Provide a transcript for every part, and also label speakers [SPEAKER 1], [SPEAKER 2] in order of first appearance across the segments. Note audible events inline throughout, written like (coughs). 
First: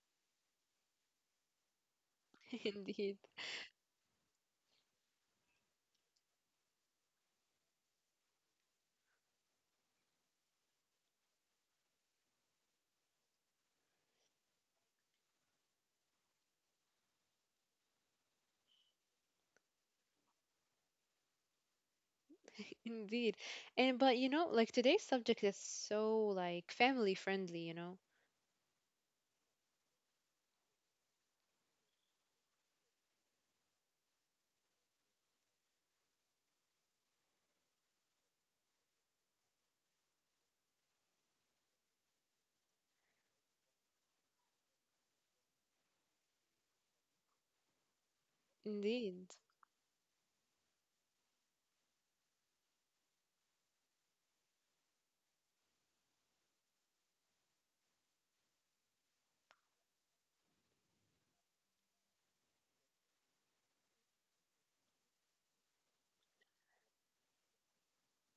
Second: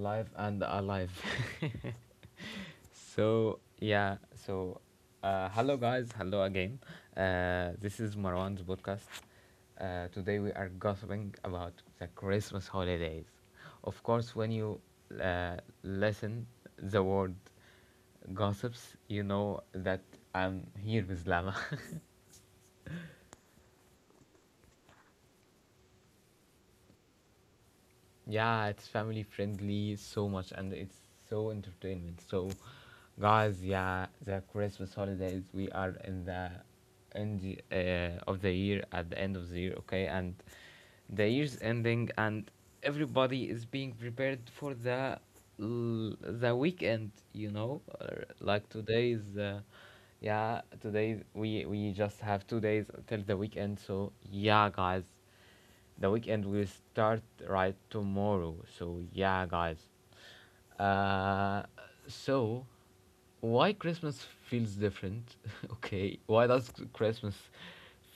[SPEAKER 1] live and alive.
[SPEAKER 2] (laughs)
[SPEAKER 1] (laughs)
[SPEAKER 2] Indeed,
[SPEAKER 1] so yeah, so Hello guys, hello again. This is Marwan's podcast. Today we are gossiping about the Christmas holidays. Of course, when you uh, listen the word gossips, you know that I'm here with Lama. (laughs)
[SPEAKER 2] indeed. And but you know, like today's subject is so like family friendly, you know.
[SPEAKER 1] Yeah, it's family friendly so much and it's so entertainment. So guys, yeah, the Christmas holidays, we are in the end of the year at the end of the year, okay? And the year's ending and everybody is being prepared for the the weekend, you know? Like today
[SPEAKER 2] Indeed.
[SPEAKER 1] is yeah, today we just have 2 days till the weekend. So, yeah, guys. The weekend will start right tomorrow. So yeah, guys. Uh, so why Christmas feels different? (laughs) okay, why does Christmas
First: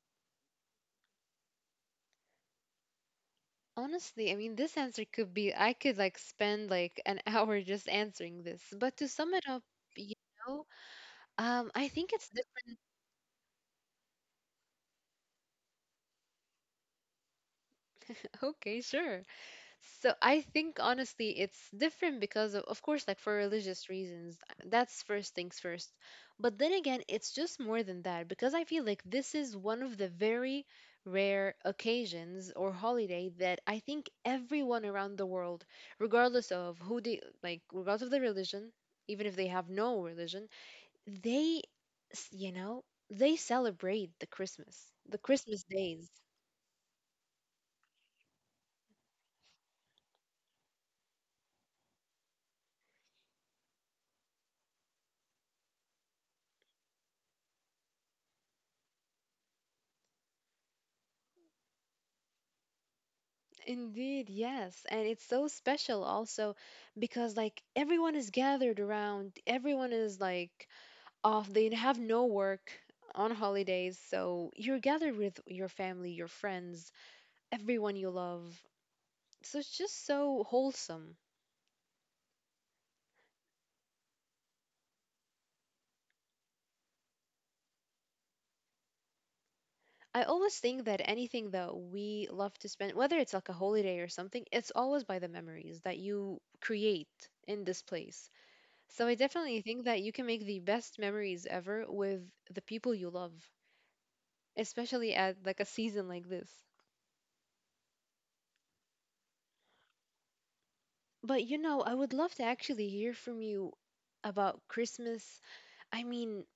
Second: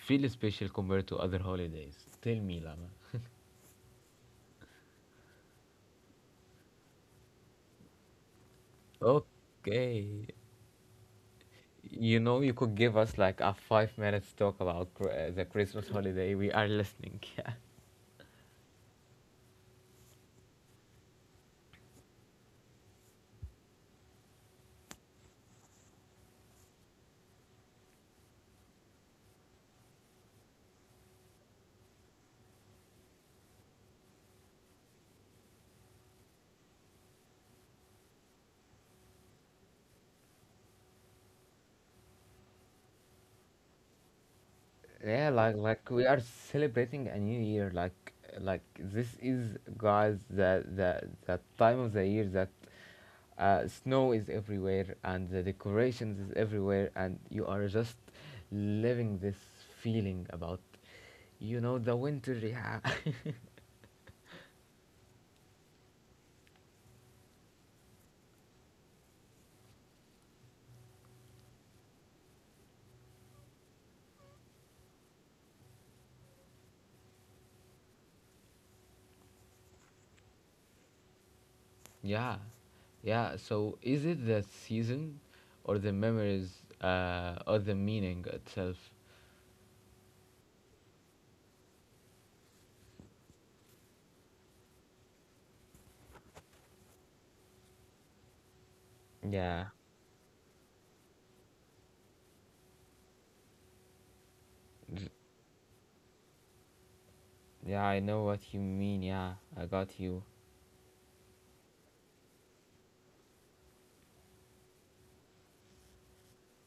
[SPEAKER 1] feel special compared to other holidays? Tell me, Lama.
[SPEAKER 2] Honestly, I mean, this answer could be I could like spend like an (laughs) hour just answering this. But to sum it up, you
[SPEAKER 1] Okay.
[SPEAKER 2] know, I think
[SPEAKER 1] You
[SPEAKER 2] it's
[SPEAKER 1] know,
[SPEAKER 2] the,
[SPEAKER 1] you could give us like a 5 minutes talk about the Christmas holiday. We are listening. (laughs)
[SPEAKER 2] (laughs) okay, sure. So I think honestly it's different because of course like for religious reasons that's first things first. But then again it's just more than that because I feel like this is one of the very rare occasions or holiday that I think everyone around the world regardless of who they like regardless of their religion even if they have no religion they you know they celebrate the Christmas the
[SPEAKER 1] Yeah, like
[SPEAKER 2] Christmas
[SPEAKER 1] like we
[SPEAKER 2] days.
[SPEAKER 1] are celebrating a new year. Like this is guys the time of the year that snow is everywhere and the decorations is everywhere and you are just living this feeling about you know the winter. Yeah,
[SPEAKER 2] Indeed, yes. And it's so special also because like everyone is gathered around, everyone is like off, they have no work on holidays. So you're gathered with your family, your friends, everyone you love. So it's just so wholesome.
[SPEAKER 1] (laughs) yeah, yeah. So is it the season or the memories or the meaning itself?
[SPEAKER 2] I always think that anything that we love to spend, whether it's like a holiday or something, it's always by the memories that you create in this place. So I
[SPEAKER 1] Yeah,
[SPEAKER 2] definitely think that you can make the best memories ever with the people you love, especially at like a season like this.
[SPEAKER 1] yeah. I know what you mean. Yeah, I got you.
[SPEAKER 2] But you know, I would love to actually hear from you about Christmas. I mean,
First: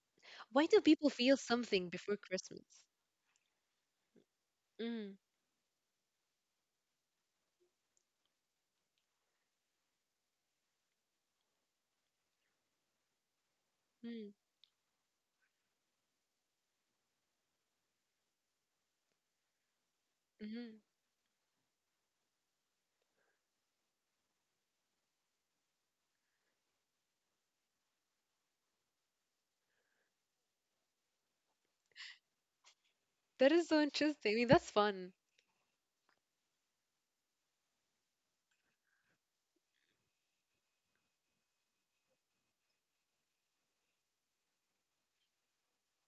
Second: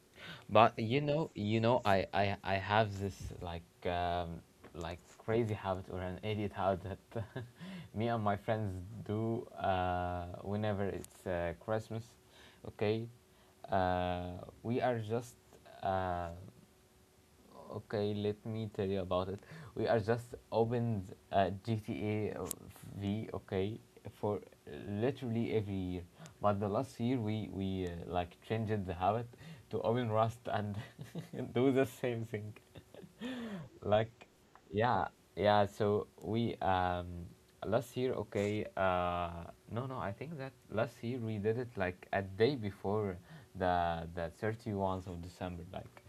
[SPEAKER 2] why
[SPEAKER 1] But
[SPEAKER 2] do
[SPEAKER 1] you
[SPEAKER 2] people
[SPEAKER 1] know,
[SPEAKER 2] feel
[SPEAKER 1] you know,
[SPEAKER 2] something
[SPEAKER 1] I
[SPEAKER 2] before
[SPEAKER 1] I, I
[SPEAKER 2] Christmas?
[SPEAKER 1] have this like
[SPEAKER 2] Mm,
[SPEAKER 1] crazy habit or an idiot habit that (laughs) me and my friends do whenever it's Christmas. Okay,
[SPEAKER 2] mm,
[SPEAKER 1] we are just uh, Okay, let me tell you about it. We are just
[SPEAKER 2] mm-hmm.
[SPEAKER 1] opened GTA V, okay, for literally every year. But the last year we like changed the habit to open Rust and (laughs) do the same thing
[SPEAKER 2] That is so
[SPEAKER 1] like
[SPEAKER 2] interesting. I mean, that's
[SPEAKER 1] yeah
[SPEAKER 2] fun.
[SPEAKER 1] yeah so we last year okay, no, I think that last year we did it like a day before the 31st of December. Like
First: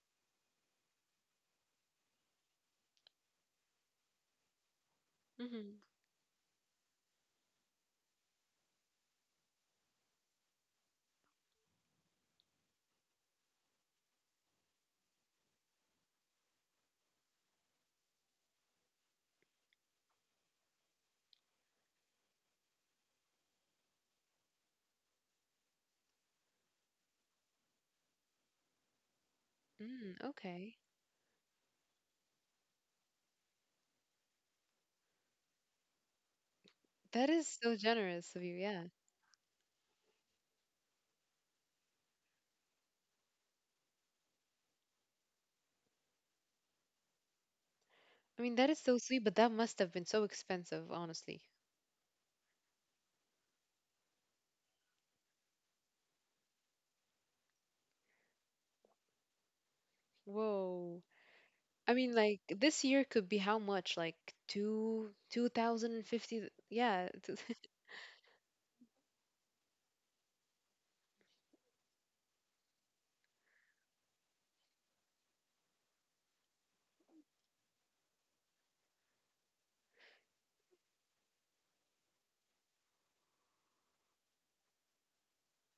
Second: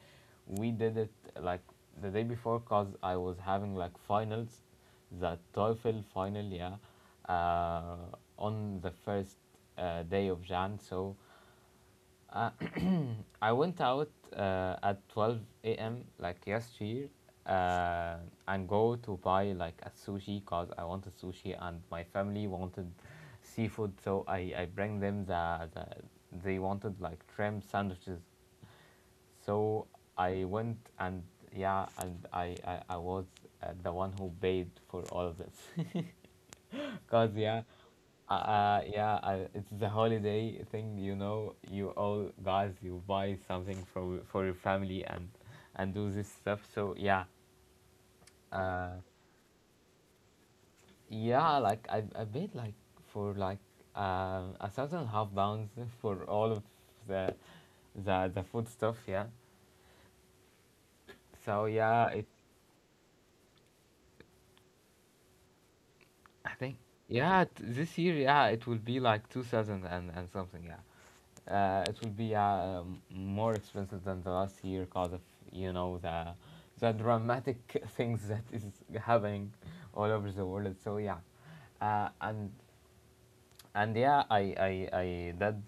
[SPEAKER 1] we did it like the day before, cause I was having like finals, the
[SPEAKER 2] Mm-hmm.
[SPEAKER 1] TOEFL final, yeah, uh on the first day of Jan. So I went out at 12 a.m. like yesterday uh, and go to buy like a sushi because I wanted sushi and my family wanted seafood, so I bring them the they wanted like shrimp sandwiches. So
[SPEAKER 2] Mm,
[SPEAKER 1] I
[SPEAKER 2] okay.
[SPEAKER 1] went and yeah, and I was the one who paid for all of this. (laughs)
[SPEAKER 2] That
[SPEAKER 1] Cause
[SPEAKER 2] is
[SPEAKER 1] yeah,
[SPEAKER 2] so generous of you. Yeah.
[SPEAKER 1] yeah, it's the holiday thing. You know, you all guys, you buy something for your family and do this stuff. So yeah,
[SPEAKER 2] I mean, that is so sweet, but that must have been so expensive, honestly.
[SPEAKER 1] yeah, like I paid like for like a thousand and a half pounds (laughs) for all of the the food stuff. Yeah.
[SPEAKER 2] Whoa.
[SPEAKER 1] So
[SPEAKER 2] I mean,
[SPEAKER 1] yeah, it,
[SPEAKER 2] like this year could be how much? Like two thousand and fifty.
[SPEAKER 1] I think
[SPEAKER 2] Yeah. (laughs)
[SPEAKER 1] yeah, this year, yeah, it will be like 2,000 and something, yeah. It will be more expensive than the last year because of you know the dramatic (laughs) things that is happening all over the world. So yeah, uh, and and I did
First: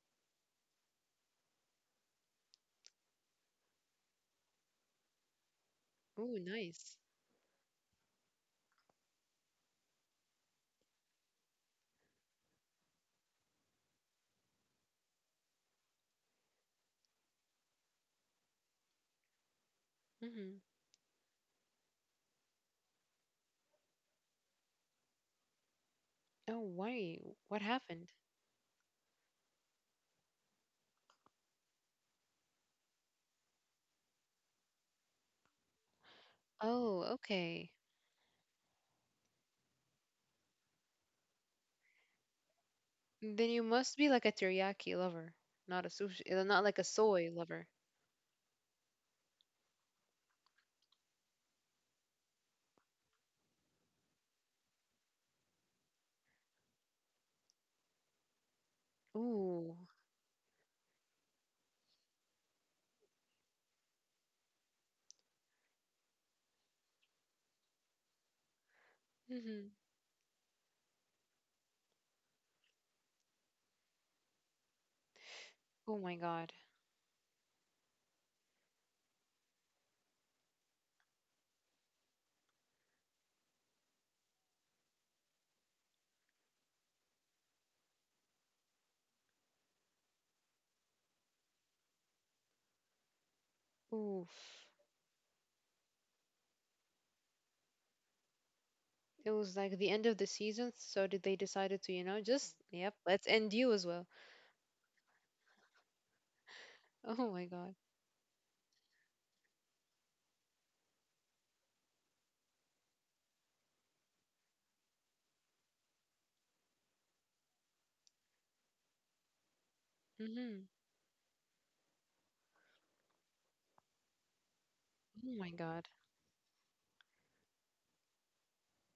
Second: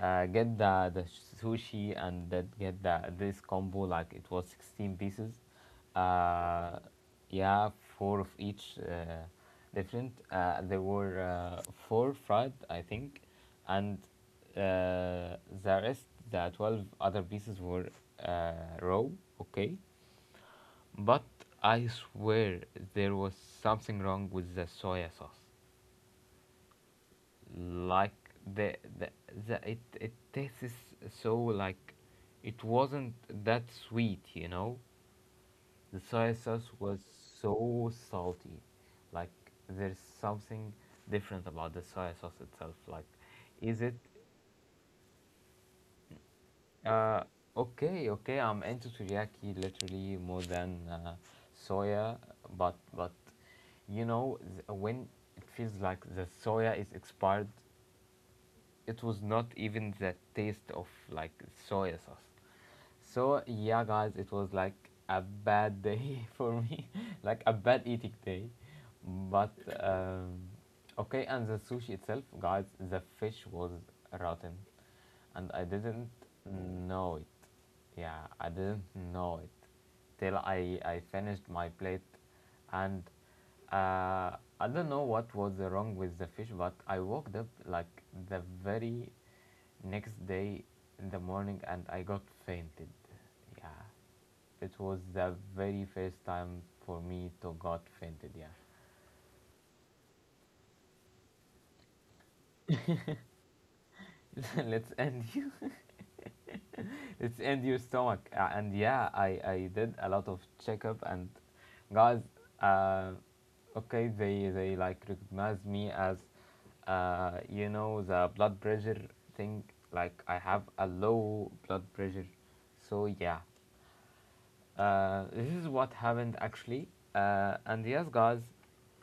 [SPEAKER 1] get the sushi and did get the this combo. Like it was 16 pieces,
[SPEAKER 2] Ooh,
[SPEAKER 1] uh
[SPEAKER 2] nice.
[SPEAKER 1] yeah, four of each different. There were four fried I think, and uh, the rest, the 12 other pieces were uh, raw, okay. But I swear there was something wrong with the soya sauce.
[SPEAKER 2] Oh, why? What happened?
[SPEAKER 1] Like the, the, it tastes so like it wasn't that sweet, you know. The soy sauce was
[SPEAKER 2] Oh, okay.
[SPEAKER 1] so salty, like there's something different about the soy sauce itself. Like
[SPEAKER 2] Then you
[SPEAKER 1] is it
[SPEAKER 2] must be like a teriyaki lover, not a sushi, not like a
[SPEAKER 1] uh
[SPEAKER 2] soy lover.
[SPEAKER 1] okay, okay, I'm into teriyaki literally more than soya. But you know when it feels like the soya is expired, it was not
[SPEAKER 2] Ooh.
[SPEAKER 1] even the taste of like soy sauce. So yeah, guys, it was like a bad day (laughs) for me, (laughs) like a bad eating day. But
[SPEAKER 2] Hmm.
[SPEAKER 1] um, okay, and the sushi itself, guys, the fish was rotten, and I
[SPEAKER 2] Oh
[SPEAKER 1] didn't
[SPEAKER 2] my God.
[SPEAKER 1] know it. Yeah, I didn't know it till I finished my plate. And I don't know what was wrong with the fish, but I woke up like the very next day in the morning and I got fainted. Yeah,
[SPEAKER 2] Oof.
[SPEAKER 1] it was the very first time for me to got fainted.
[SPEAKER 2] It was like the end of the season, so did they decided to, you know, just yep, let's end you as well.
[SPEAKER 1] Yeah, (laughs) let's end you.
[SPEAKER 2] (laughs)
[SPEAKER 1] (laughs)
[SPEAKER 2] Oh
[SPEAKER 1] it's
[SPEAKER 2] my
[SPEAKER 1] in your
[SPEAKER 2] God.
[SPEAKER 1] stomach. And yeah, I did a lot of checkup. And guys, uh, okay, they like recognize me as, you know, the blood pressure thing. Like I have
[SPEAKER 2] Mm-hmm.
[SPEAKER 1] a low blood pressure, so yeah.
[SPEAKER 2] Oh
[SPEAKER 1] This
[SPEAKER 2] my
[SPEAKER 1] is what
[SPEAKER 2] God.
[SPEAKER 1] happened actually. And yes, guys,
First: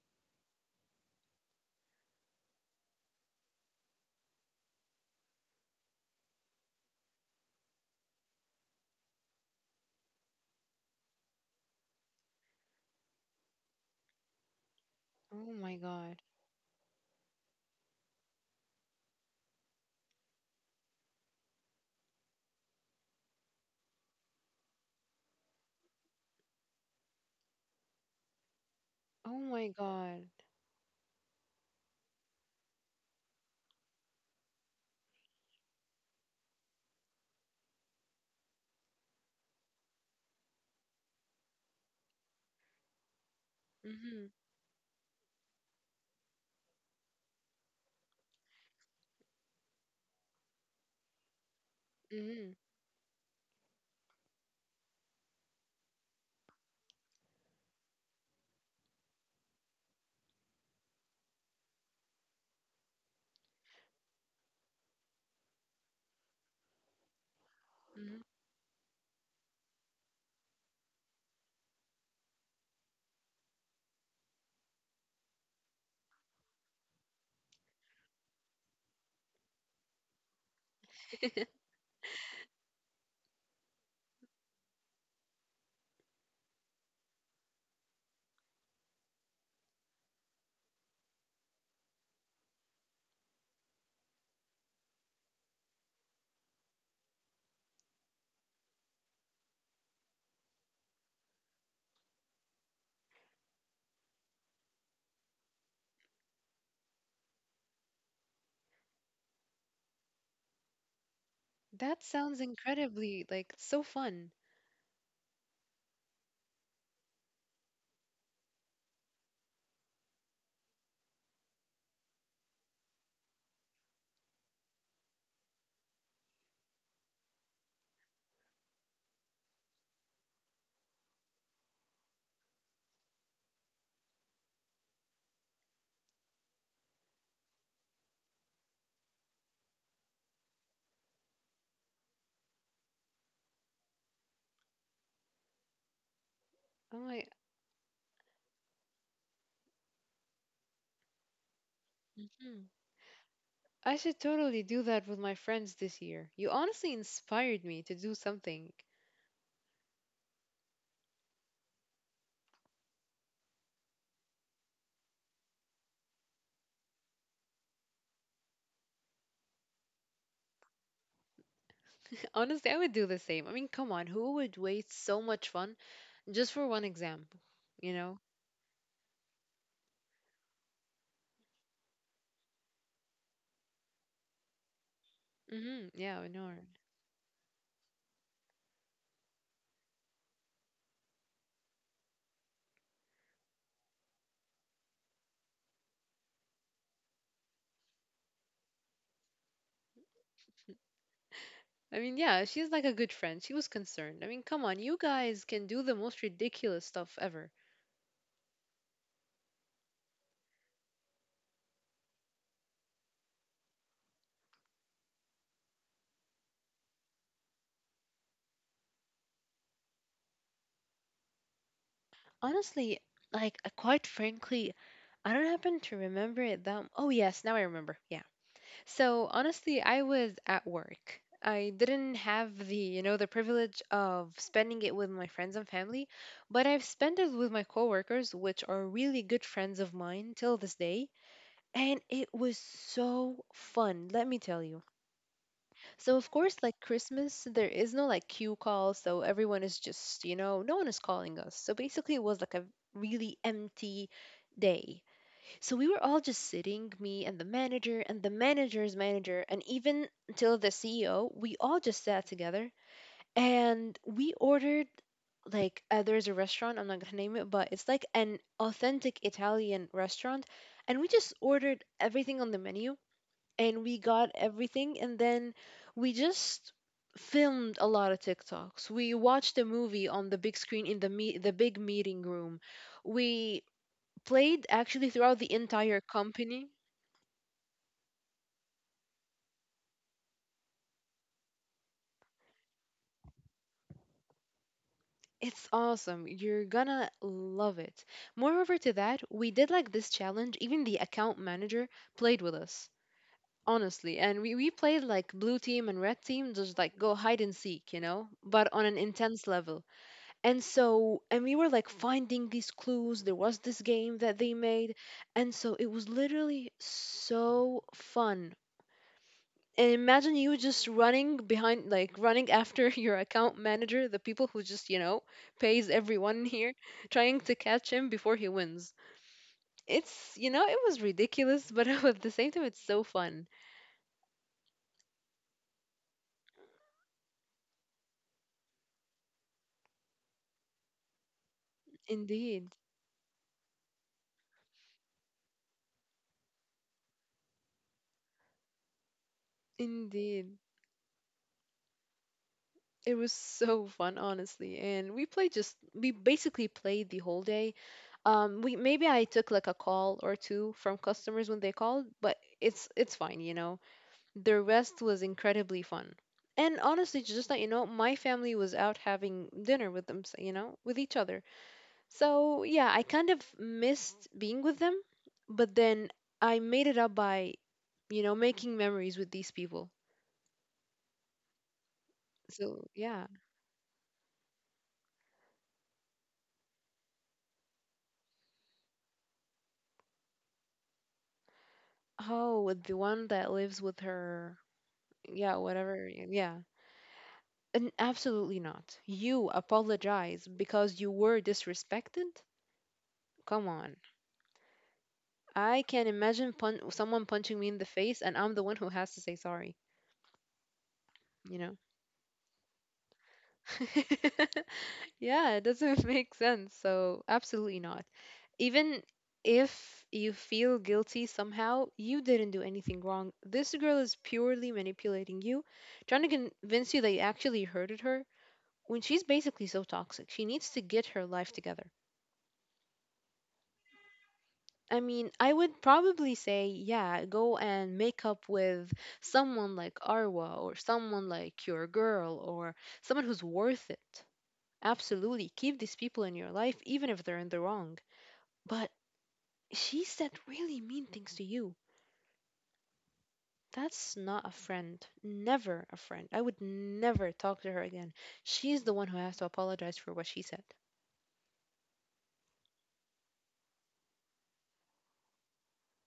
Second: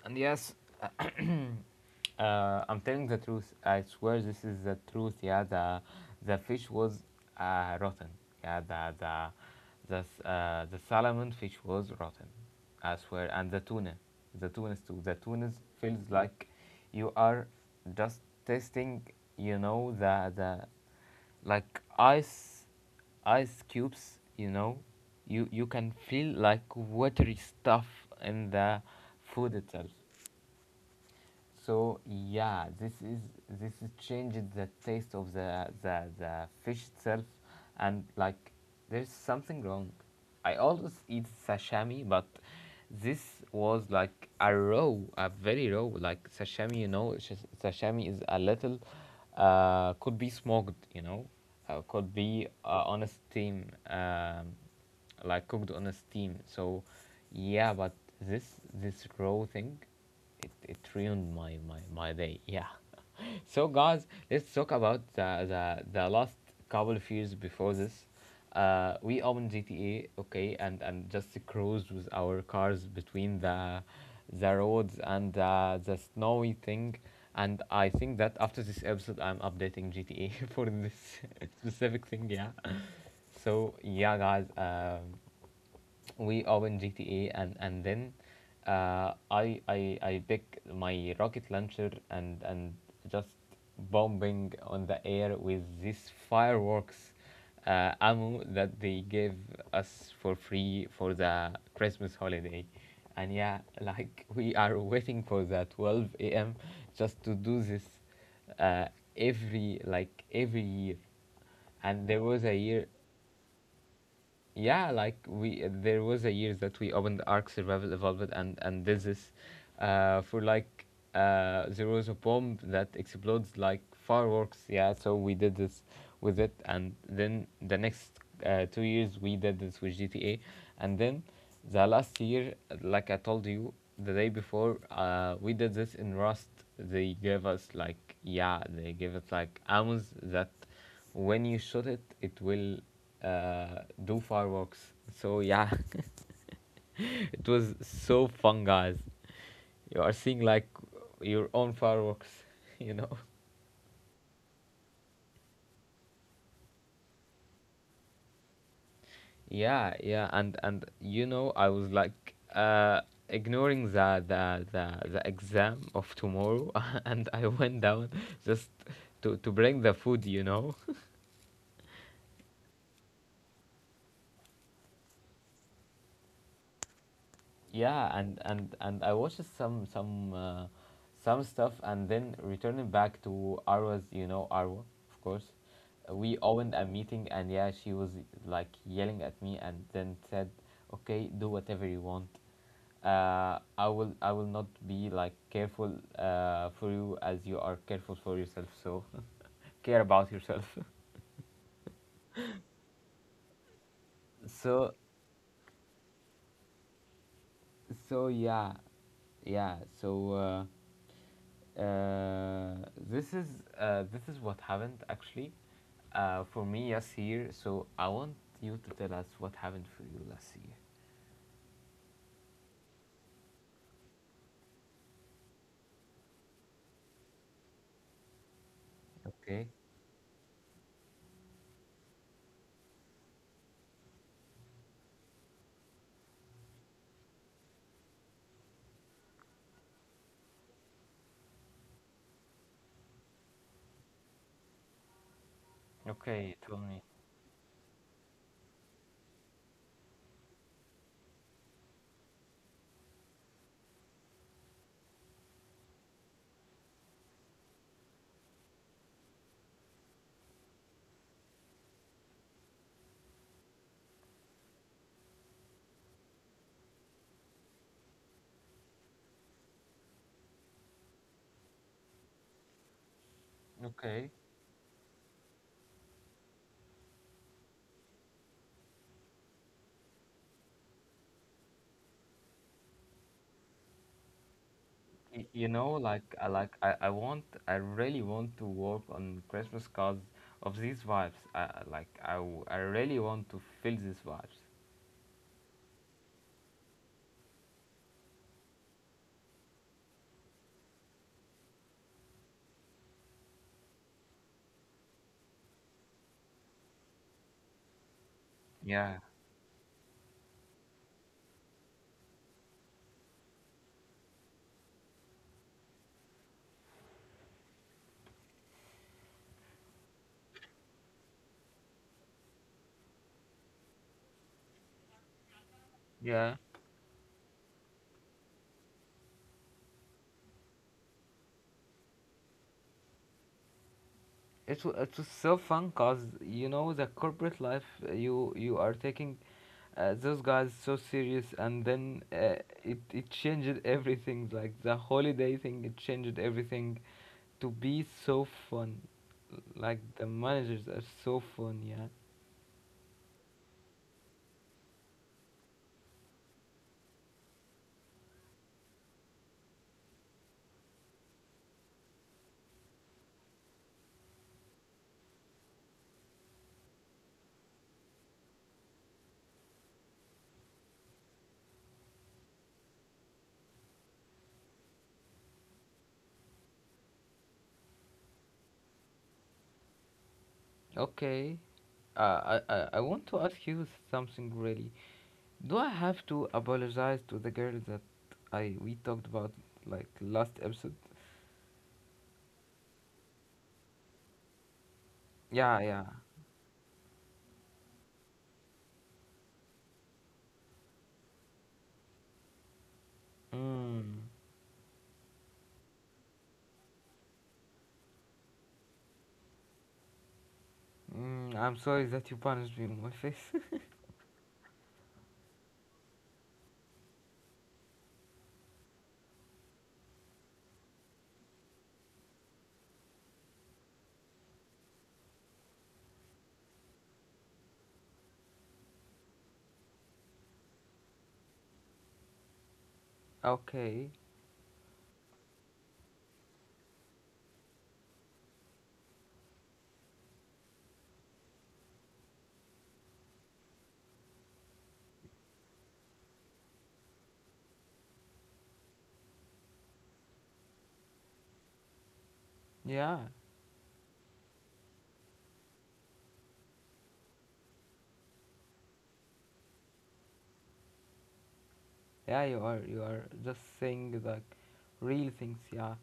[SPEAKER 1] and yes, (coughs) I'm telling the truth. I swear this is the truth. Yeah, the fish was rotten. Yeah, the the salmon fish was rotten. I swear, and the tuna, the tunas too. The
[SPEAKER 2] Oh
[SPEAKER 1] tunas
[SPEAKER 2] my
[SPEAKER 1] feels
[SPEAKER 2] God.
[SPEAKER 1] like you are just tasting. You know the like ice cubes, you know, you can feel like watery stuff in the
[SPEAKER 2] Oh
[SPEAKER 1] food
[SPEAKER 2] my
[SPEAKER 1] itself.
[SPEAKER 2] God.
[SPEAKER 1] So yeah, this is changed the taste of the fish itself, and like there's something wrong. I always eat sashimi, but this was like
[SPEAKER 2] Mm-hmm.
[SPEAKER 1] a raw, a very raw like sashimi. You know, sashimi is a little, could be smoked. You know, could be
[SPEAKER 2] Mm-hmm.
[SPEAKER 1] on a steam, like cooked on a steam. So yeah, but this raw thing, it ruined my day. Yeah. (laughs) so guys, let's talk about the last couple of years before this. We owned GTA, okay, and just cruised with our cars between the roads and the snowy thing. And I think that after this episode, I'm updating GTA (laughs) for this
[SPEAKER 2] Mm-hmm.
[SPEAKER 1] (laughs) specific thing. Yeah. So yeah, guys. We open GTA and then I pick my rocket launcher and just bombing on the air with this fireworks ammo that they gave us for free for the Christmas holiday. And yeah, (laughs) like we are waiting for the 12 a.m. just to do this uh, every like every year.
[SPEAKER 2] (laughs)
[SPEAKER 1] And
[SPEAKER 2] That
[SPEAKER 1] there was
[SPEAKER 2] sounds
[SPEAKER 1] a year,
[SPEAKER 2] incredibly like so fun.
[SPEAKER 1] yeah, like we, there was a year that we opened Arc Survival Evolved and did this is for like there was a bomb that explodes like fireworks, yeah. So we did this with it, and then the next 2 years we did this with GTA. And then the last year, like I told you, the day before, we did this in Rust. They gave us like, yeah, they gave us like amms that when you shoot it, it will do fireworks. So yeah, (laughs)
[SPEAKER 2] Oh my.
[SPEAKER 1] it was so fun, guys. You are seeing like your own fireworks,
[SPEAKER 2] Mm-hmm.
[SPEAKER 1] (laughs) you know.
[SPEAKER 2] I should totally do that with my friends this year. You honestly inspired me to do something.
[SPEAKER 1] Yeah, yeah, and you know, I was like ignoring the exam of tomorrow, (laughs) and I went down just to bring the food, you know.
[SPEAKER 2] (laughs) Honestly, I would do the same. I mean, come on, who would waste so much fun just for one exam? You
[SPEAKER 1] Yeah,
[SPEAKER 2] know?
[SPEAKER 1] and I watched some stuff, and then returning back to Arwa's, you know, Arwa of course.
[SPEAKER 2] Mm-hmm. Yeah,
[SPEAKER 1] We
[SPEAKER 2] I know, right.
[SPEAKER 1] opened a meeting and yeah, she was like yelling at me and then said, okay, do whatever you want. I will, I will not be like careful for you as you are careful for yourself, so (laughs) care about yourself.
[SPEAKER 2] I mean, yeah, she's like a good friend. She was concerned. I mean,
[SPEAKER 1] (laughs)
[SPEAKER 2] come on,
[SPEAKER 1] so
[SPEAKER 2] you guys can do the most ridiculous stuff ever.
[SPEAKER 1] so yeah yeah so uh Uh, this is This is what happened actually for me last year. So I want you to tell us what happened for you last year.
[SPEAKER 2] Honestly, like, quite frankly, I don't happen to remember it that. Oh, yes, now I remember. Yeah. So
[SPEAKER 1] Okay.
[SPEAKER 2] honestly, I was at work. I didn't have the, you know, the privilege of spending it with my friends and family, but I've spent it with my coworkers, which are really good friends of mine till this day, and it was so fun, let me tell you. So of
[SPEAKER 1] Okay.
[SPEAKER 2] course,
[SPEAKER 1] Tell
[SPEAKER 2] like
[SPEAKER 1] me.
[SPEAKER 2] Christmas, there is no like queue call, so everyone is just, you know, no one is calling us. So basically, it was like a really empty day. So we were all just sitting, me and the manager and the manager's manager, and even till the CEO, we all just sat together and we ordered like there's a restaurant, I'm not gonna name it, but it's like an authentic Italian restaurant. And we just ordered everything on the menu and we
[SPEAKER 1] Okay.
[SPEAKER 2] got everything. And then we just filmed a lot of TikToks. We watched a movie on the big screen in the big meeting room. We played actually throughout the
[SPEAKER 1] You know,
[SPEAKER 2] entire
[SPEAKER 1] like I
[SPEAKER 2] company.
[SPEAKER 1] like I, I want, I really want to work on Christmas cards of these vibes. I really want to feel these vibes.
[SPEAKER 2] It's awesome. You're gonna love it. Moreover to that, we did like this challenge. Even the account manager played with us, honestly. And we played like blue team and red team, just like go hide and seek, you know, but on an
[SPEAKER 1] Yeah.
[SPEAKER 2] intense level. And so, and we were like finding these clues. There was this game that they made. And so it was literally so fun and imagine you just running behind like running after (laughs) your account manager, the people who just you know pays everyone
[SPEAKER 1] Yeah.
[SPEAKER 2] here, trying to catch him before he wins. It's, you know, it was ridiculous but (laughs) at the same time it's so fun.
[SPEAKER 1] It's so fun, cause you know the corporate life, you you are taking those guys so serious, and then uh,
[SPEAKER 2] Indeed.
[SPEAKER 1] it it changed everything. Like the holiday thing, it changed everything to be so fun. Like the
[SPEAKER 2] Indeed,
[SPEAKER 1] managers are so fun, yeah.
[SPEAKER 2] it was so fun honestly and we played, just we basically played the whole day. We maybe I took like a call or two from customers when they called but it's fine, you know. The rest was incredibly fun. And honestly, just that you know, my family was out having dinner with them, you know, with each other. So yeah, I kind of missed being with them, but then I made it up by, you know, making memories with these people.
[SPEAKER 1] Okay, uh, I I
[SPEAKER 2] So
[SPEAKER 1] I want
[SPEAKER 2] yeah.
[SPEAKER 1] to ask you something really, do I have to apologize to the girl that I we talked about like last episode?
[SPEAKER 2] Oh, with the one that lives with her, yeah,
[SPEAKER 1] Yeah, yeah.
[SPEAKER 2] whatever. Yeah. And absolutely not. You apologize because you were disrespected? Come on.
[SPEAKER 1] Mm.
[SPEAKER 2] I can imagine someone punching me in the face, and I'm the one who has to say sorry,
[SPEAKER 1] Mm,
[SPEAKER 2] you
[SPEAKER 1] I'm
[SPEAKER 2] know?
[SPEAKER 1] sorry that you punished me in my face.
[SPEAKER 2] (laughs) Yeah, it doesn't (laughs) make sense. So, absolutely not. Even if you feel guilty somehow, you didn't do anything wrong. This girl is purely manipulating you, trying to convince you that you actually hurted her when she's basically so toxic. She needs to get her life together.
[SPEAKER 1] (laughs) okay.
[SPEAKER 2] I mean, I would probably say, yeah, go and make up with someone like Arwa or someone like your girl or someone who's worth it. Absolutely. Keep these people in your life, even if they're in the wrong. But she said really mean things to you.
[SPEAKER 1] Yeah.
[SPEAKER 2] That's not a friend. Never a friend. I would never talk to her again. She's the one who has to apologize for what she said.
[SPEAKER 1] Yeah, you are. You are just saying like real things. Yeah.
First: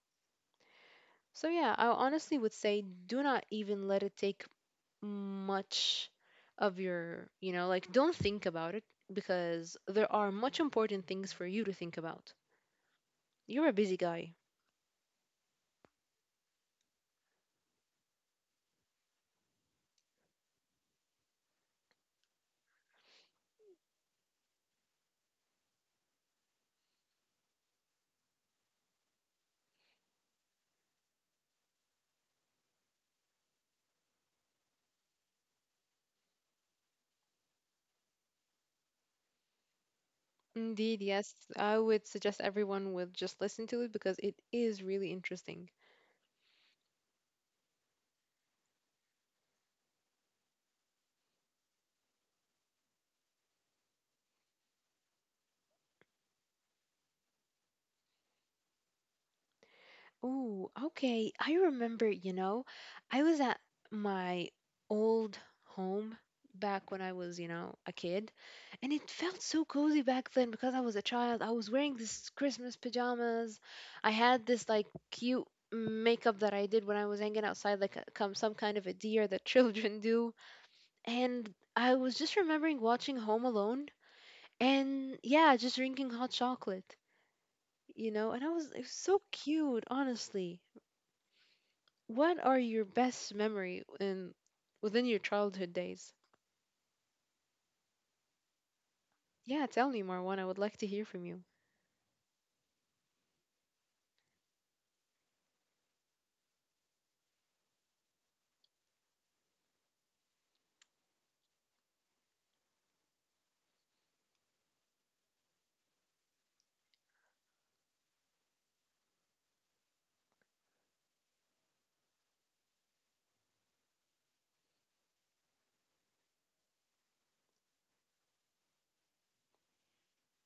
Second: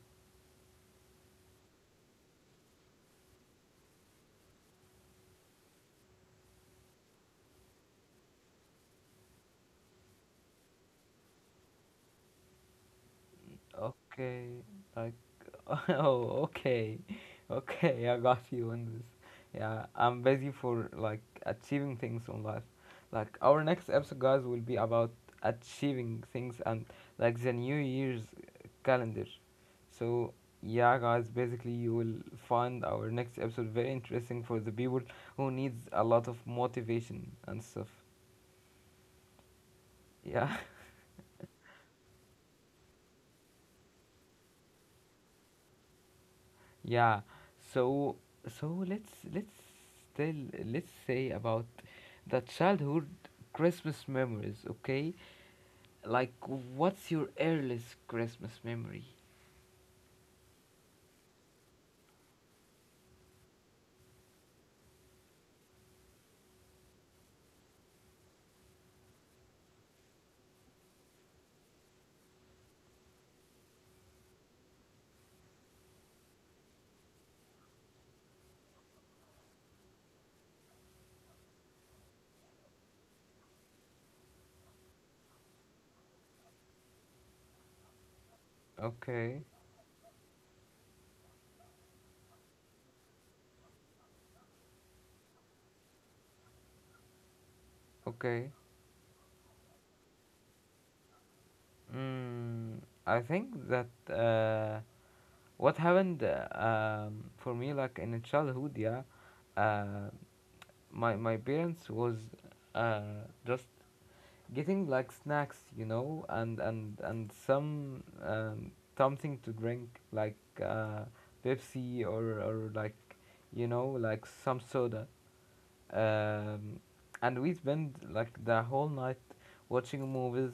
[SPEAKER 2] So, yeah, I honestly would say do not even let it take much of your, you know, like don't think about it because there are much important things for you to think about. You're a busy guy.
[SPEAKER 1] Okay, like, (laughs) oh, okay, okay, I got you on this. Yeah, I'm busy for like achieving things in life. Like our next episode, guys, will be about achieving things and like the New Year's calendar. So yeah, guys, basically you will find our next episode very interesting for the people who needs a lot of motivation and stuff. Yeah. (laughs)
[SPEAKER 2] Indeed, yes. I would suggest everyone would just listen to it because it is really interesting.
[SPEAKER 1] Yeah. So so tell let's say about the childhood Christmas memories, okay? Like, what's your earliest Christmas memory?
[SPEAKER 2] Oh, okay. I remember, you know, I was at my old home back when I was, you know, a kid, and it felt so cozy back then because I was a child. I was wearing this Christmas pajamas. I had this like cute makeup that I did when I was hanging outside, like a, come some kind of a deer that (laughs) children do. And I was just remembering watching Home Alone and yeah, just drinking hot chocolate, you know, and I was, it was so
[SPEAKER 1] Okay.
[SPEAKER 2] cute, honestly. What are your best memory in within your childhood days?
[SPEAKER 1] Okay.
[SPEAKER 2] Yeah, tell me, Marwan. I would like to hear from you.
[SPEAKER 1] Mm, I think that what happened for me like in childhood, yeah. Uh, my parents was just getting like snacks, you know, and some something to drink like uh, Pepsi or like, you know, like some soda. Um, and we spend like the whole night watching movies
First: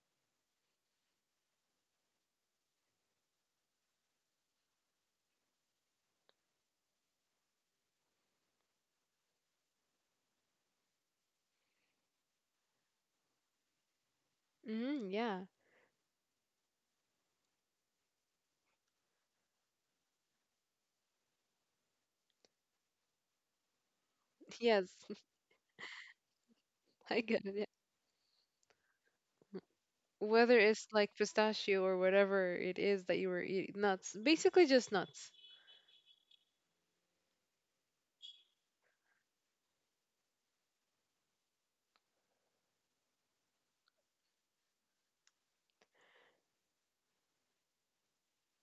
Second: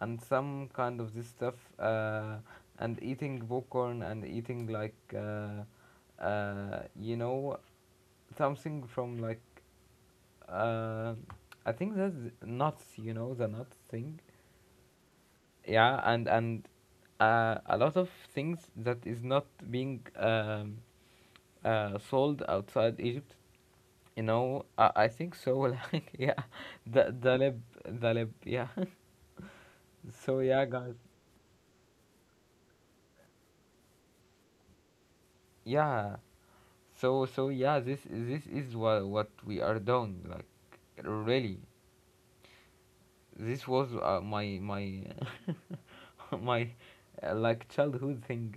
[SPEAKER 1] and some kind of this stuff and eating popcorn and eating like you know, something from like uh, I think that's nuts, you know, the nuts thing,
[SPEAKER 2] Mm, yeah. (laughs)
[SPEAKER 1] yeah, and a lot of things that is not being sold outside egypt, you know,
[SPEAKER 2] Yes,
[SPEAKER 1] I
[SPEAKER 2] (laughs)
[SPEAKER 1] think so. (laughs) Like, yeah,
[SPEAKER 2] I
[SPEAKER 1] the the
[SPEAKER 2] get it, yeah.
[SPEAKER 1] lib the lib yeah. (laughs) So
[SPEAKER 2] Whether
[SPEAKER 1] yeah,
[SPEAKER 2] it's
[SPEAKER 1] guys,
[SPEAKER 2] like pistachio or whatever it is that you were eating, nuts, basically just nuts.
[SPEAKER 1] yeah. So yeah, this is what we are doing, like, really. This was my (laughs) my like childhood thing.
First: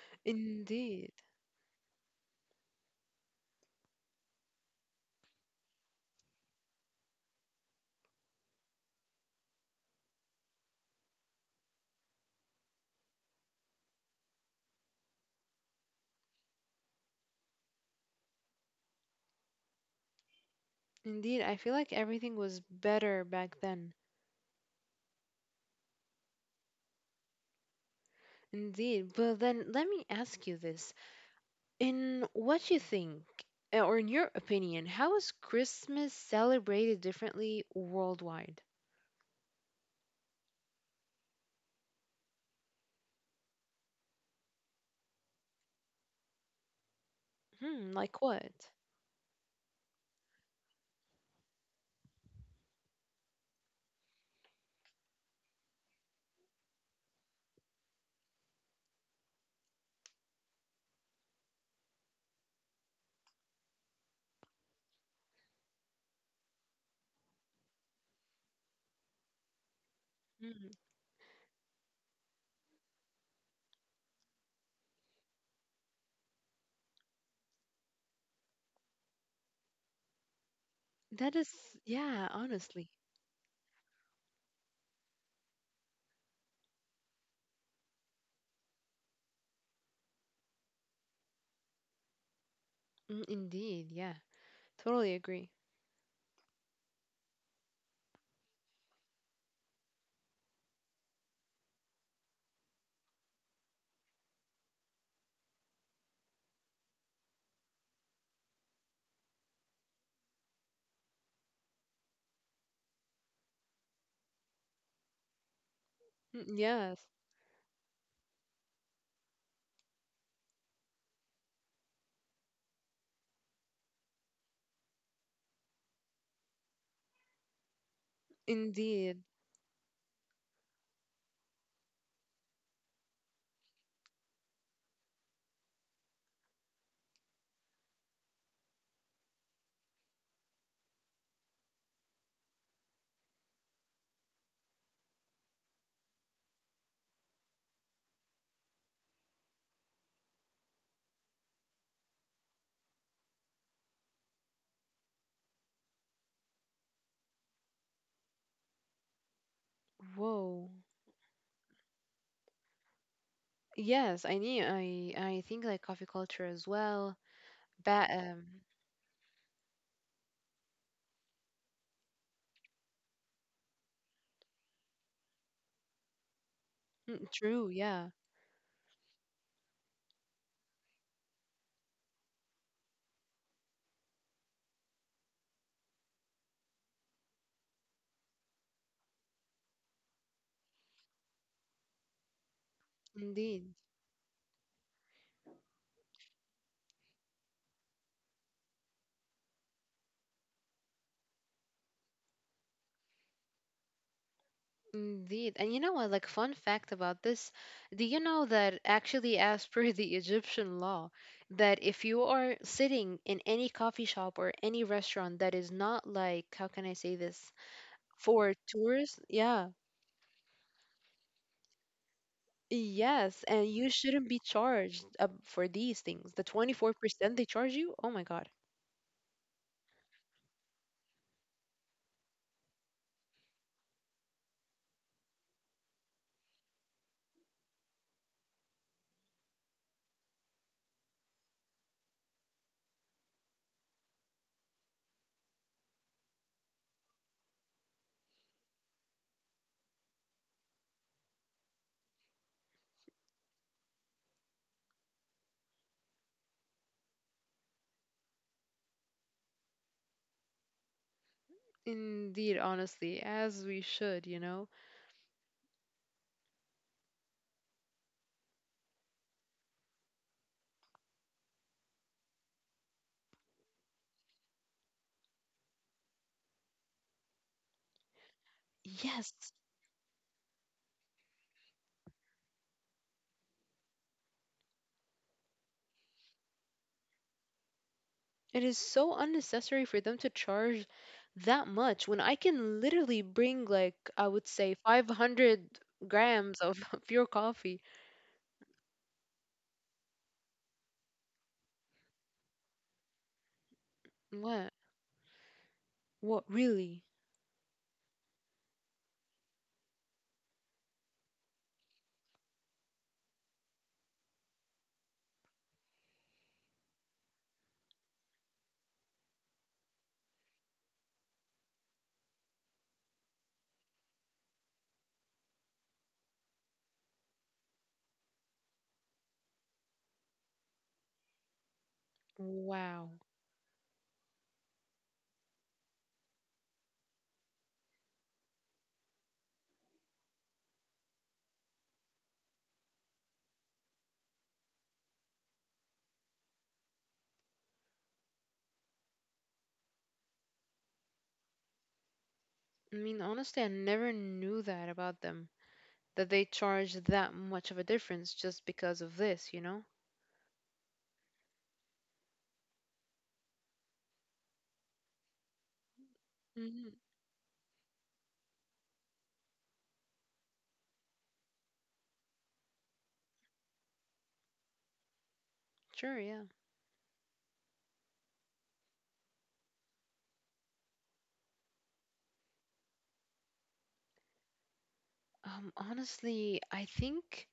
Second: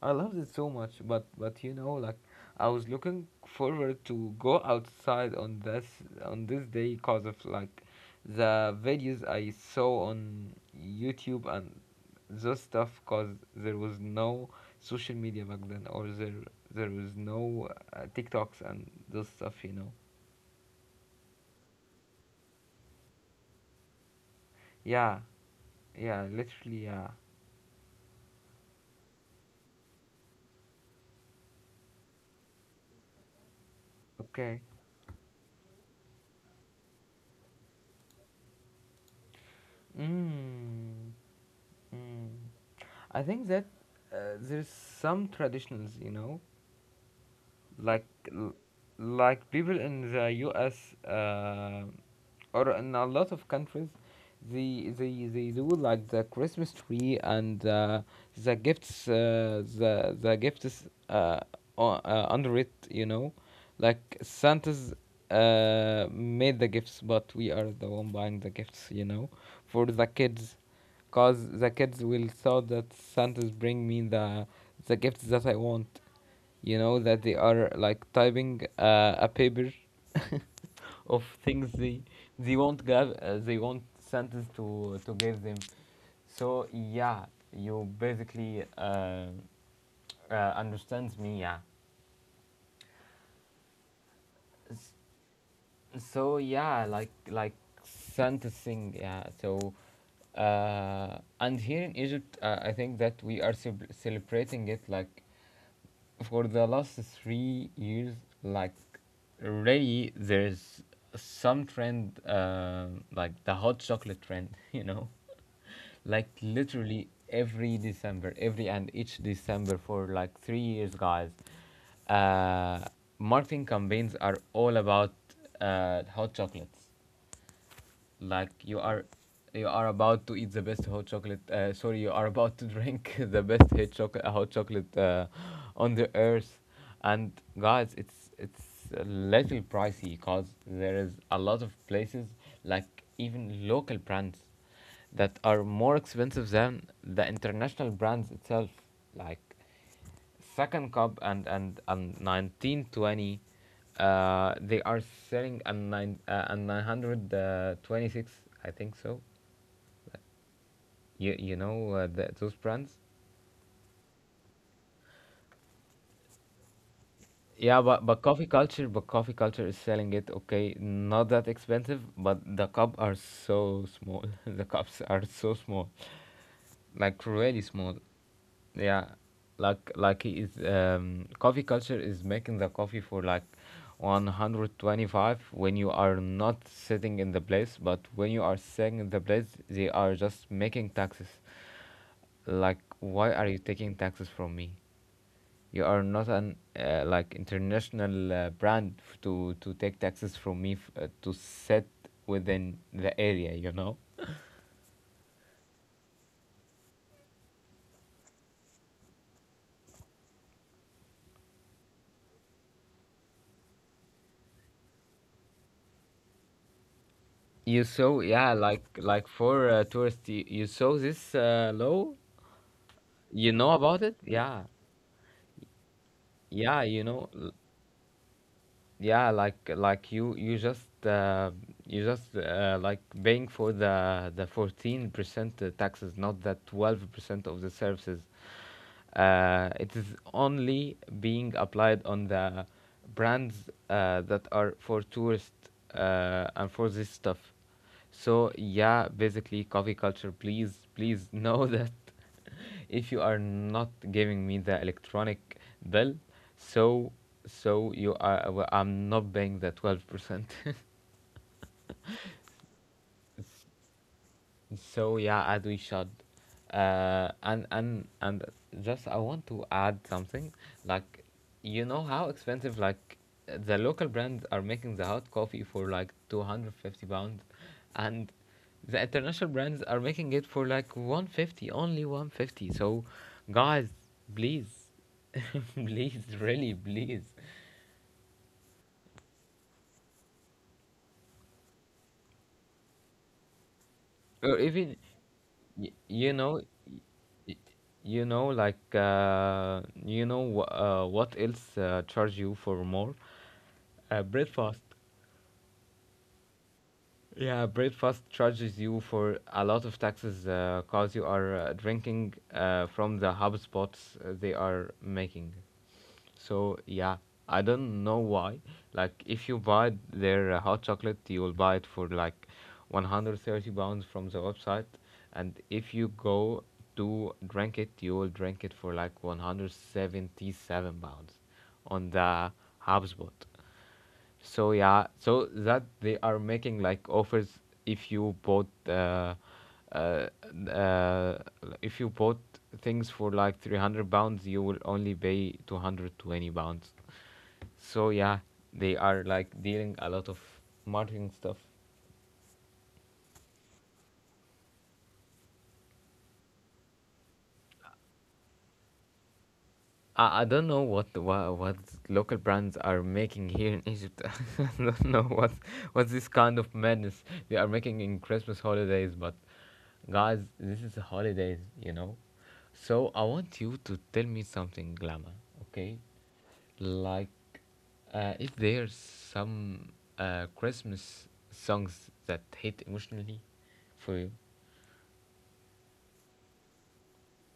[SPEAKER 1] I loved it so much,
[SPEAKER 2] Indeed.
[SPEAKER 1] but like, I was looking forward to go outside on this day because of like the videos I saw on YouTube and those stuff. Because there was no social media back then, or there was no TikToks and those stuff, you know.
[SPEAKER 2] Indeed, I feel like everything was better back then.
[SPEAKER 1] Yeah, yeah, literally, yeah.
[SPEAKER 2] Indeed. But then let me ask you this. In what you think, or in your
[SPEAKER 1] Okay.
[SPEAKER 2] opinion, how is Christmas celebrated differently worldwide?
[SPEAKER 1] Mm, mm. I think that there's some traditions, you know,
[SPEAKER 2] Hmm,
[SPEAKER 1] like
[SPEAKER 2] like what?
[SPEAKER 1] people in the US or in a lot of countries they do like the Christmas tree and the gifts the gifts under it, you know, like Santa's made the gifts, but we are the one buying the gifts, you know, for the kids,
[SPEAKER 2] Mm,
[SPEAKER 1] cause the kids will thought that Santa's bring me the gifts that I want, you know, that they are like typing a paper (laughs) of
[SPEAKER 2] that is,
[SPEAKER 1] things
[SPEAKER 2] yeah,
[SPEAKER 1] they won't
[SPEAKER 2] honestly.
[SPEAKER 1] give they want sentence to give them. So yeah, you basically understands me, yeah.
[SPEAKER 2] Mm, indeed, yeah.
[SPEAKER 1] S-
[SPEAKER 2] Totally agree.
[SPEAKER 1] so yeah, like sentencing, yeah. So and here in egypt I think that we are celebrating it like for the last 3 years. Like, really, there's some trend, like the hot chocolate trend, (laughs) you know, like
[SPEAKER 2] Mm,
[SPEAKER 1] literally
[SPEAKER 2] yes,
[SPEAKER 1] every December, every and each December for like 3 years, guys. Uh, Marketing campaigns are all about hot chocolates, like
[SPEAKER 2] indeed.
[SPEAKER 1] you are about to eat the best hot chocolate sorry, you are about to drink (laughs) the best hot chocolate on the earth. And guys, it's a little pricey, because there is a lot of places, like even local brands that are more expensive than the international brands itself, like Second Cup and 1920 , they are selling a 926, I think so.
[SPEAKER 2] Whoa.
[SPEAKER 1] You know those brands.
[SPEAKER 2] Yes, I need, I think like coffee culture as well.
[SPEAKER 1] Yeah, but
[SPEAKER 2] But,
[SPEAKER 1] but coffee culture but coffee culture is selling it, okay, not that expensive, but the cup are so small, (laughs) the cups are so small, like
[SPEAKER 2] mm,
[SPEAKER 1] really
[SPEAKER 2] true,
[SPEAKER 1] small.
[SPEAKER 2] yeah,
[SPEAKER 1] Yeah, like he is coffee culture is making the coffee for like 125 when you are not sitting in the place, but when you are sitting in the place, they are just making taxes. Like, why are you
[SPEAKER 2] indeed.
[SPEAKER 1] taking taxes from me? You are not an like, international brand to take taxes from me, to sit within the area, you know.
[SPEAKER 2] Indeed. And you know what, like fun fact about this, do you know that actually as per (laughs) the Egyptian law, that if you are sitting in any coffee shop or any restaurant that is not like, how can I say this?
[SPEAKER 1] You saw, yeah,
[SPEAKER 2] For
[SPEAKER 1] like
[SPEAKER 2] tours,
[SPEAKER 1] for
[SPEAKER 2] yeah.
[SPEAKER 1] tourists. You saw this law.
[SPEAKER 2] Yes,
[SPEAKER 1] You
[SPEAKER 2] and
[SPEAKER 1] know
[SPEAKER 2] you
[SPEAKER 1] about it?
[SPEAKER 2] shouldn't be
[SPEAKER 1] Yeah.
[SPEAKER 2] charged for these things, the
[SPEAKER 1] Yeah, you know,
[SPEAKER 2] 24%. They charge you, oh my God.
[SPEAKER 1] like you just like paying for the 14% taxes, not the 12% of the services. It is only being applied on the brands that are for tourists and for this stuff. So yeah, basically, coffee culture, please, please know (laughs) that if you are not giving me the electronic bill, so so you are, well, I'm not paying the 12%. (laughs)
[SPEAKER 2] Indeed, honestly, as we should, you know?
[SPEAKER 1] So yeah, as we should, and just I want to add something, like, you know how expensive, like, the local brands are making the hot coffee for like 250 pounds, and the
[SPEAKER 2] Yes,
[SPEAKER 1] international brands are making it for like 150, only 150. So, guys, please, (laughs) please, really, please,
[SPEAKER 2] it is so unnecessary for them to charge that much when I can literally bring like I would
[SPEAKER 1] or
[SPEAKER 2] say
[SPEAKER 1] even
[SPEAKER 2] 500
[SPEAKER 1] You
[SPEAKER 2] grams
[SPEAKER 1] know,
[SPEAKER 2] of (laughs) pure
[SPEAKER 1] y-
[SPEAKER 2] coffee.
[SPEAKER 1] you know, what else charge you for more
[SPEAKER 2] What?
[SPEAKER 1] breakfast.
[SPEAKER 2] What really?
[SPEAKER 1] Yeah, breakfast charges you for a lot of taxes, because you are drinking from the hub spots they are making. So yeah, I don't know why. Like, if you buy their hot chocolate, you will buy it for like 130 pounds from the website, and if you go to drink it, you will drink it for like 177 pounds on the
[SPEAKER 2] Wow.
[SPEAKER 1] HubSpot. So yeah, so that they are making, like, offers if you bought uh, uh, uh, if you bought things for like 300 pounds, you will only pay 220 pounds. So yeah, they are like dealing a lot of marketing stuff.
[SPEAKER 2] I mean, honestly, I never knew that about them, that they charge that much of a difference just because of this, you know?
[SPEAKER 1] I don't know what local brands are making here in Egypt. (laughs) I don't know what this kind of
[SPEAKER 2] Hmm.
[SPEAKER 1] madness they are making in Christmas holidays. But guys, this is the holidays, you know. So I want you to tell me something, Glamour. Okay,
[SPEAKER 2] Sure, yeah.
[SPEAKER 1] like if there's some Christmas songs that hit emotionally for you.
[SPEAKER 2] Honestly, I think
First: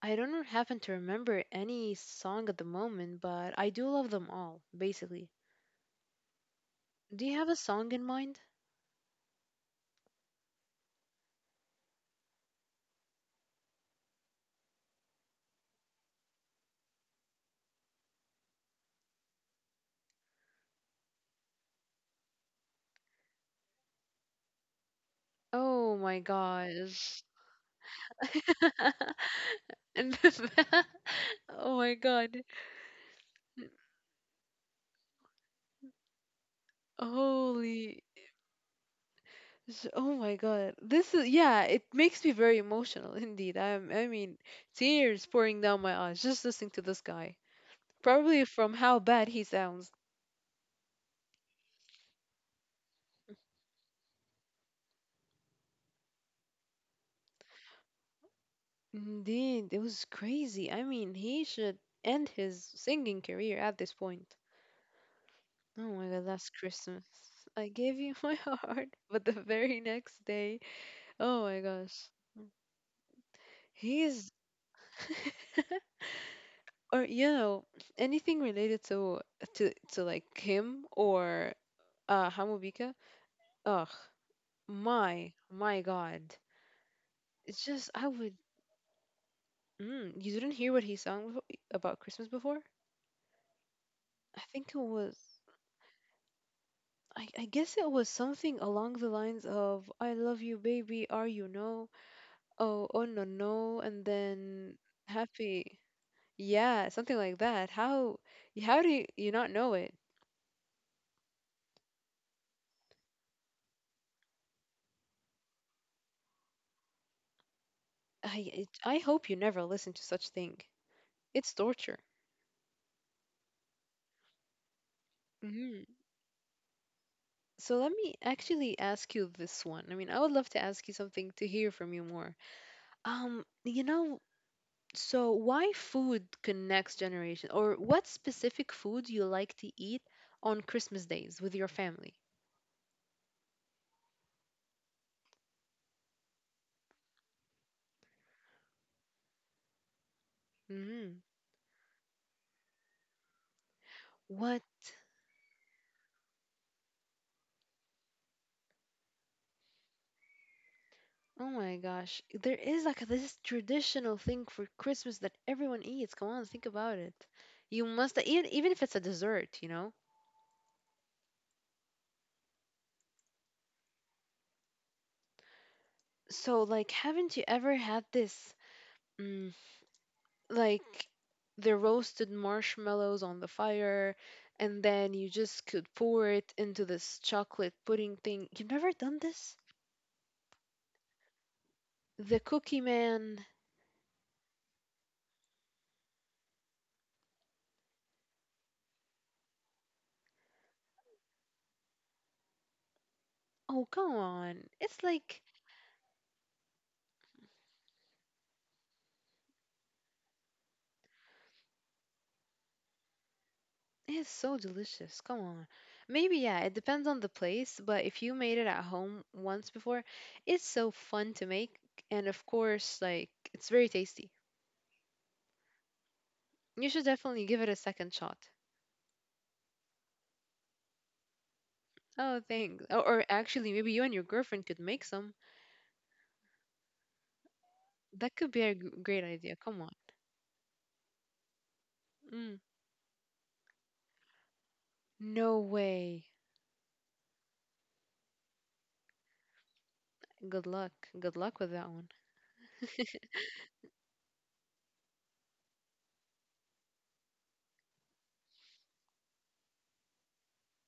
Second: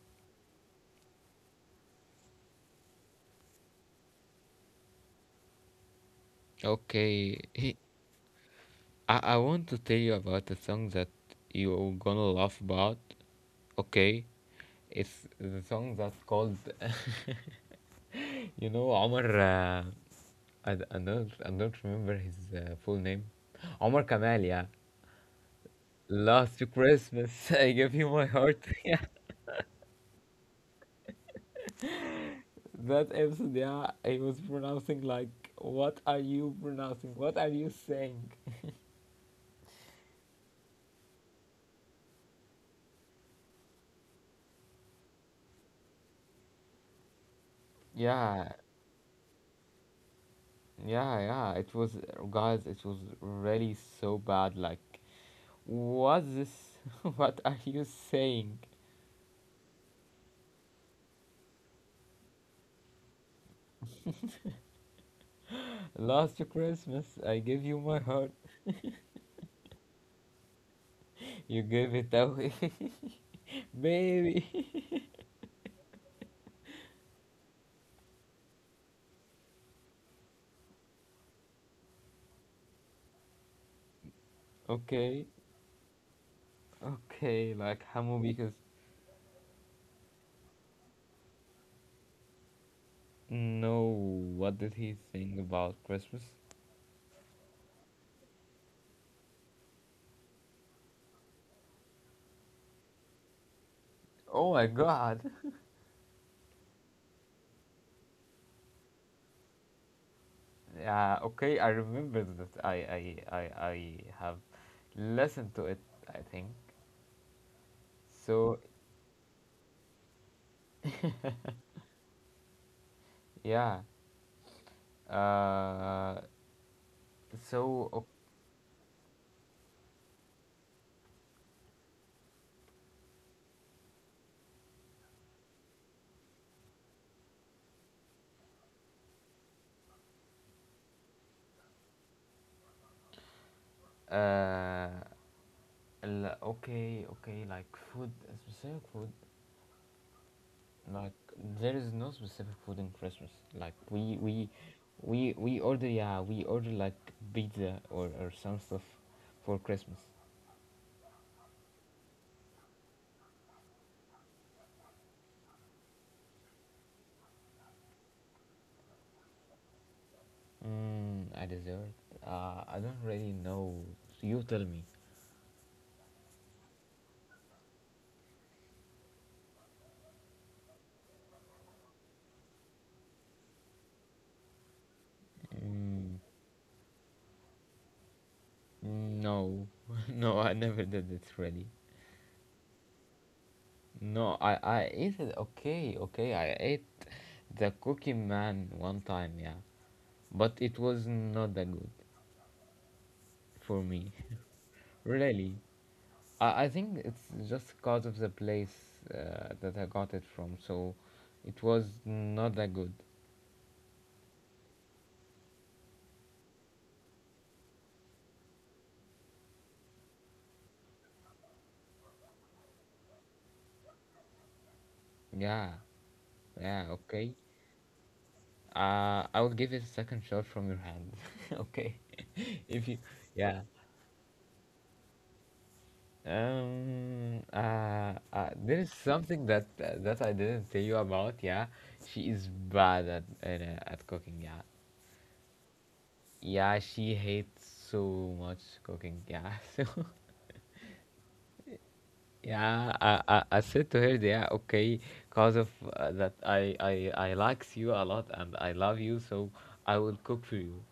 [SPEAKER 2] I don't happen to remember any song at the moment, but I do love them all, basically. Do you
[SPEAKER 1] Okay.
[SPEAKER 2] have a
[SPEAKER 1] (laughs)
[SPEAKER 2] song in mind?
[SPEAKER 1] I want to tell you about a song that you're gonna laugh about. Okay, it's the song that's called. (laughs) You know, Omar. I don't remember his full name. Omar Kamal. Yeah.
[SPEAKER 2] Oh my
[SPEAKER 1] Last
[SPEAKER 2] God.
[SPEAKER 1] Christmas, (laughs) I gave you my heart. (laughs) Yeah.
[SPEAKER 2] (laughs) And the- (laughs) oh my God.
[SPEAKER 1] That episode, yeah, I was pronouncing, like, what are you pronouncing? What are you
[SPEAKER 2] Holy,
[SPEAKER 1] saying?
[SPEAKER 2] S- oh my God. This is, yeah, it makes me very emotional (laughs) indeed. I'm, I mean, tears pouring down my eyes just listening to this guy. Probably
[SPEAKER 1] Yeah,
[SPEAKER 2] from how bad he sounds.
[SPEAKER 1] yeah, yeah. Guys, it was really so bad. Like, what's this? (laughs) What are you saying?
[SPEAKER 2] Indeed, it was crazy. I mean, he should end his singing career at this point. Oh my God,
[SPEAKER 1] Last
[SPEAKER 2] last Christmas.
[SPEAKER 1] Christmas, I gave
[SPEAKER 2] I
[SPEAKER 1] you my
[SPEAKER 2] gave you (laughs)
[SPEAKER 1] heart.
[SPEAKER 2] my heart, but the very next day, oh my
[SPEAKER 1] You gave
[SPEAKER 2] gosh.
[SPEAKER 1] it away, (laughs)
[SPEAKER 2] He's,
[SPEAKER 1] baby. (laughs)
[SPEAKER 2] or you know anything related to to like him or Hamubika. Ugh,
[SPEAKER 1] Okay,
[SPEAKER 2] my God.
[SPEAKER 1] okay,
[SPEAKER 2] It's
[SPEAKER 1] like
[SPEAKER 2] just, I
[SPEAKER 1] Hamu,
[SPEAKER 2] would.
[SPEAKER 1] because
[SPEAKER 2] You didn't hear what he sang about Christmas before?
[SPEAKER 1] no,
[SPEAKER 2] I
[SPEAKER 1] what
[SPEAKER 2] think
[SPEAKER 1] did
[SPEAKER 2] it
[SPEAKER 1] he
[SPEAKER 2] was.
[SPEAKER 1] think about Christmas?
[SPEAKER 2] I guess it was something along the lines of "I love you, baby. Are you no? Oh, oh no, no." And
[SPEAKER 1] Oh my
[SPEAKER 2] then
[SPEAKER 1] God!
[SPEAKER 2] "Happy." Yeah, something like that. How how do you not know it?
[SPEAKER 1] Yeah, okay, I remember that. I have listened to it. I think so.
[SPEAKER 2] I hope you never listen to such thing. It's torture.
[SPEAKER 1] Yeah.
[SPEAKER 2] Hmm
[SPEAKER 1] Uh.
[SPEAKER 2] So let
[SPEAKER 1] So.
[SPEAKER 2] me actually ask you this one. I mean, I would love to ask you something to hear from you more. Um, you know, so why food connects generation, or what specific food you like to eat on Christmas days with your family?
[SPEAKER 1] Uh. Okay, okay, like food, a specific food. Like,
[SPEAKER 2] Hmm
[SPEAKER 1] there is no specific food in Christmas. Like, we we
[SPEAKER 2] What?
[SPEAKER 1] we we order, yeah, we order like pizza or some stuff for Christmas.
[SPEAKER 2] Oh my gosh, there is like this traditional thing for Christmas that everyone eats. Come on, think about it. You must eat, even if it's a dessert, you know?
[SPEAKER 1] Mm, a dessert. I don't really know. You tell me.
[SPEAKER 2] So, like, haven't you ever had this? mm, like the roasted marshmallows on the fire and then you just could
[SPEAKER 1] Mm,
[SPEAKER 2] pour it into this chocolate pudding thing. You've never done this?
[SPEAKER 1] no, (laughs) no, I never did it really.
[SPEAKER 2] The cookie man.
[SPEAKER 1] No, I ate it. Okay, okay, I ate the Cookie Man one time. Yeah, but it was not that good for
[SPEAKER 2] Oh,
[SPEAKER 1] me.
[SPEAKER 2] come
[SPEAKER 1] (laughs)
[SPEAKER 2] on.
[SPEAKER 1] Really, I think it's just because of the place that I got it from. So it was not that good.
[SPEAKER 2] It's so delicious. Come on. Maybe yeah, it depends on the place, but if you made it at home once before, it's so fun to make, and of course like it's very tasty.
[SPEAKER 1] Yeah,
[SPEAKER 2] You
[SPEAKER 1] yeah,
[SPEAKER 2] should
[SPEAKER 1] okay.
[SPEAKER 2] definitely give it a second shot.
[SPEAKER 1] I will give it a second shot from your hand. (laughs) Okay.
[SPEAKER 2] Oh,
[SPEAKER 1] (laughs)
[SPEAKER 2] thanks.
[SPEAKER 1] If you,
[SPEAKER 2] Or
[SPEAKER 1] yeah.
[SPEAKER 2] actually maybe you and your girlfriend could make some. That could be a
[SPEAKER 1] There is
[SPEAKER 2] great
[SPEAKER 1] something
[SPEAKER 2] idea. Come on.
[SPEAKER 1] that I didn't tell you about. Yeah, she is
[SPEAKER 2] Mm.
[SPEAKER 1] bad at cooking. Yeah.
[SPEAKER 2] No way.
[SPEAKER 1] Yeah, she hates so much cooking. Yeah. (laughs) So.
[SPEAKER 2] Good luck. Good luck with that one.
[SPEAKER 1] Yeah, I said to her, yeah, okay, because of that I likes you a lot and I love you, so I will cook for you.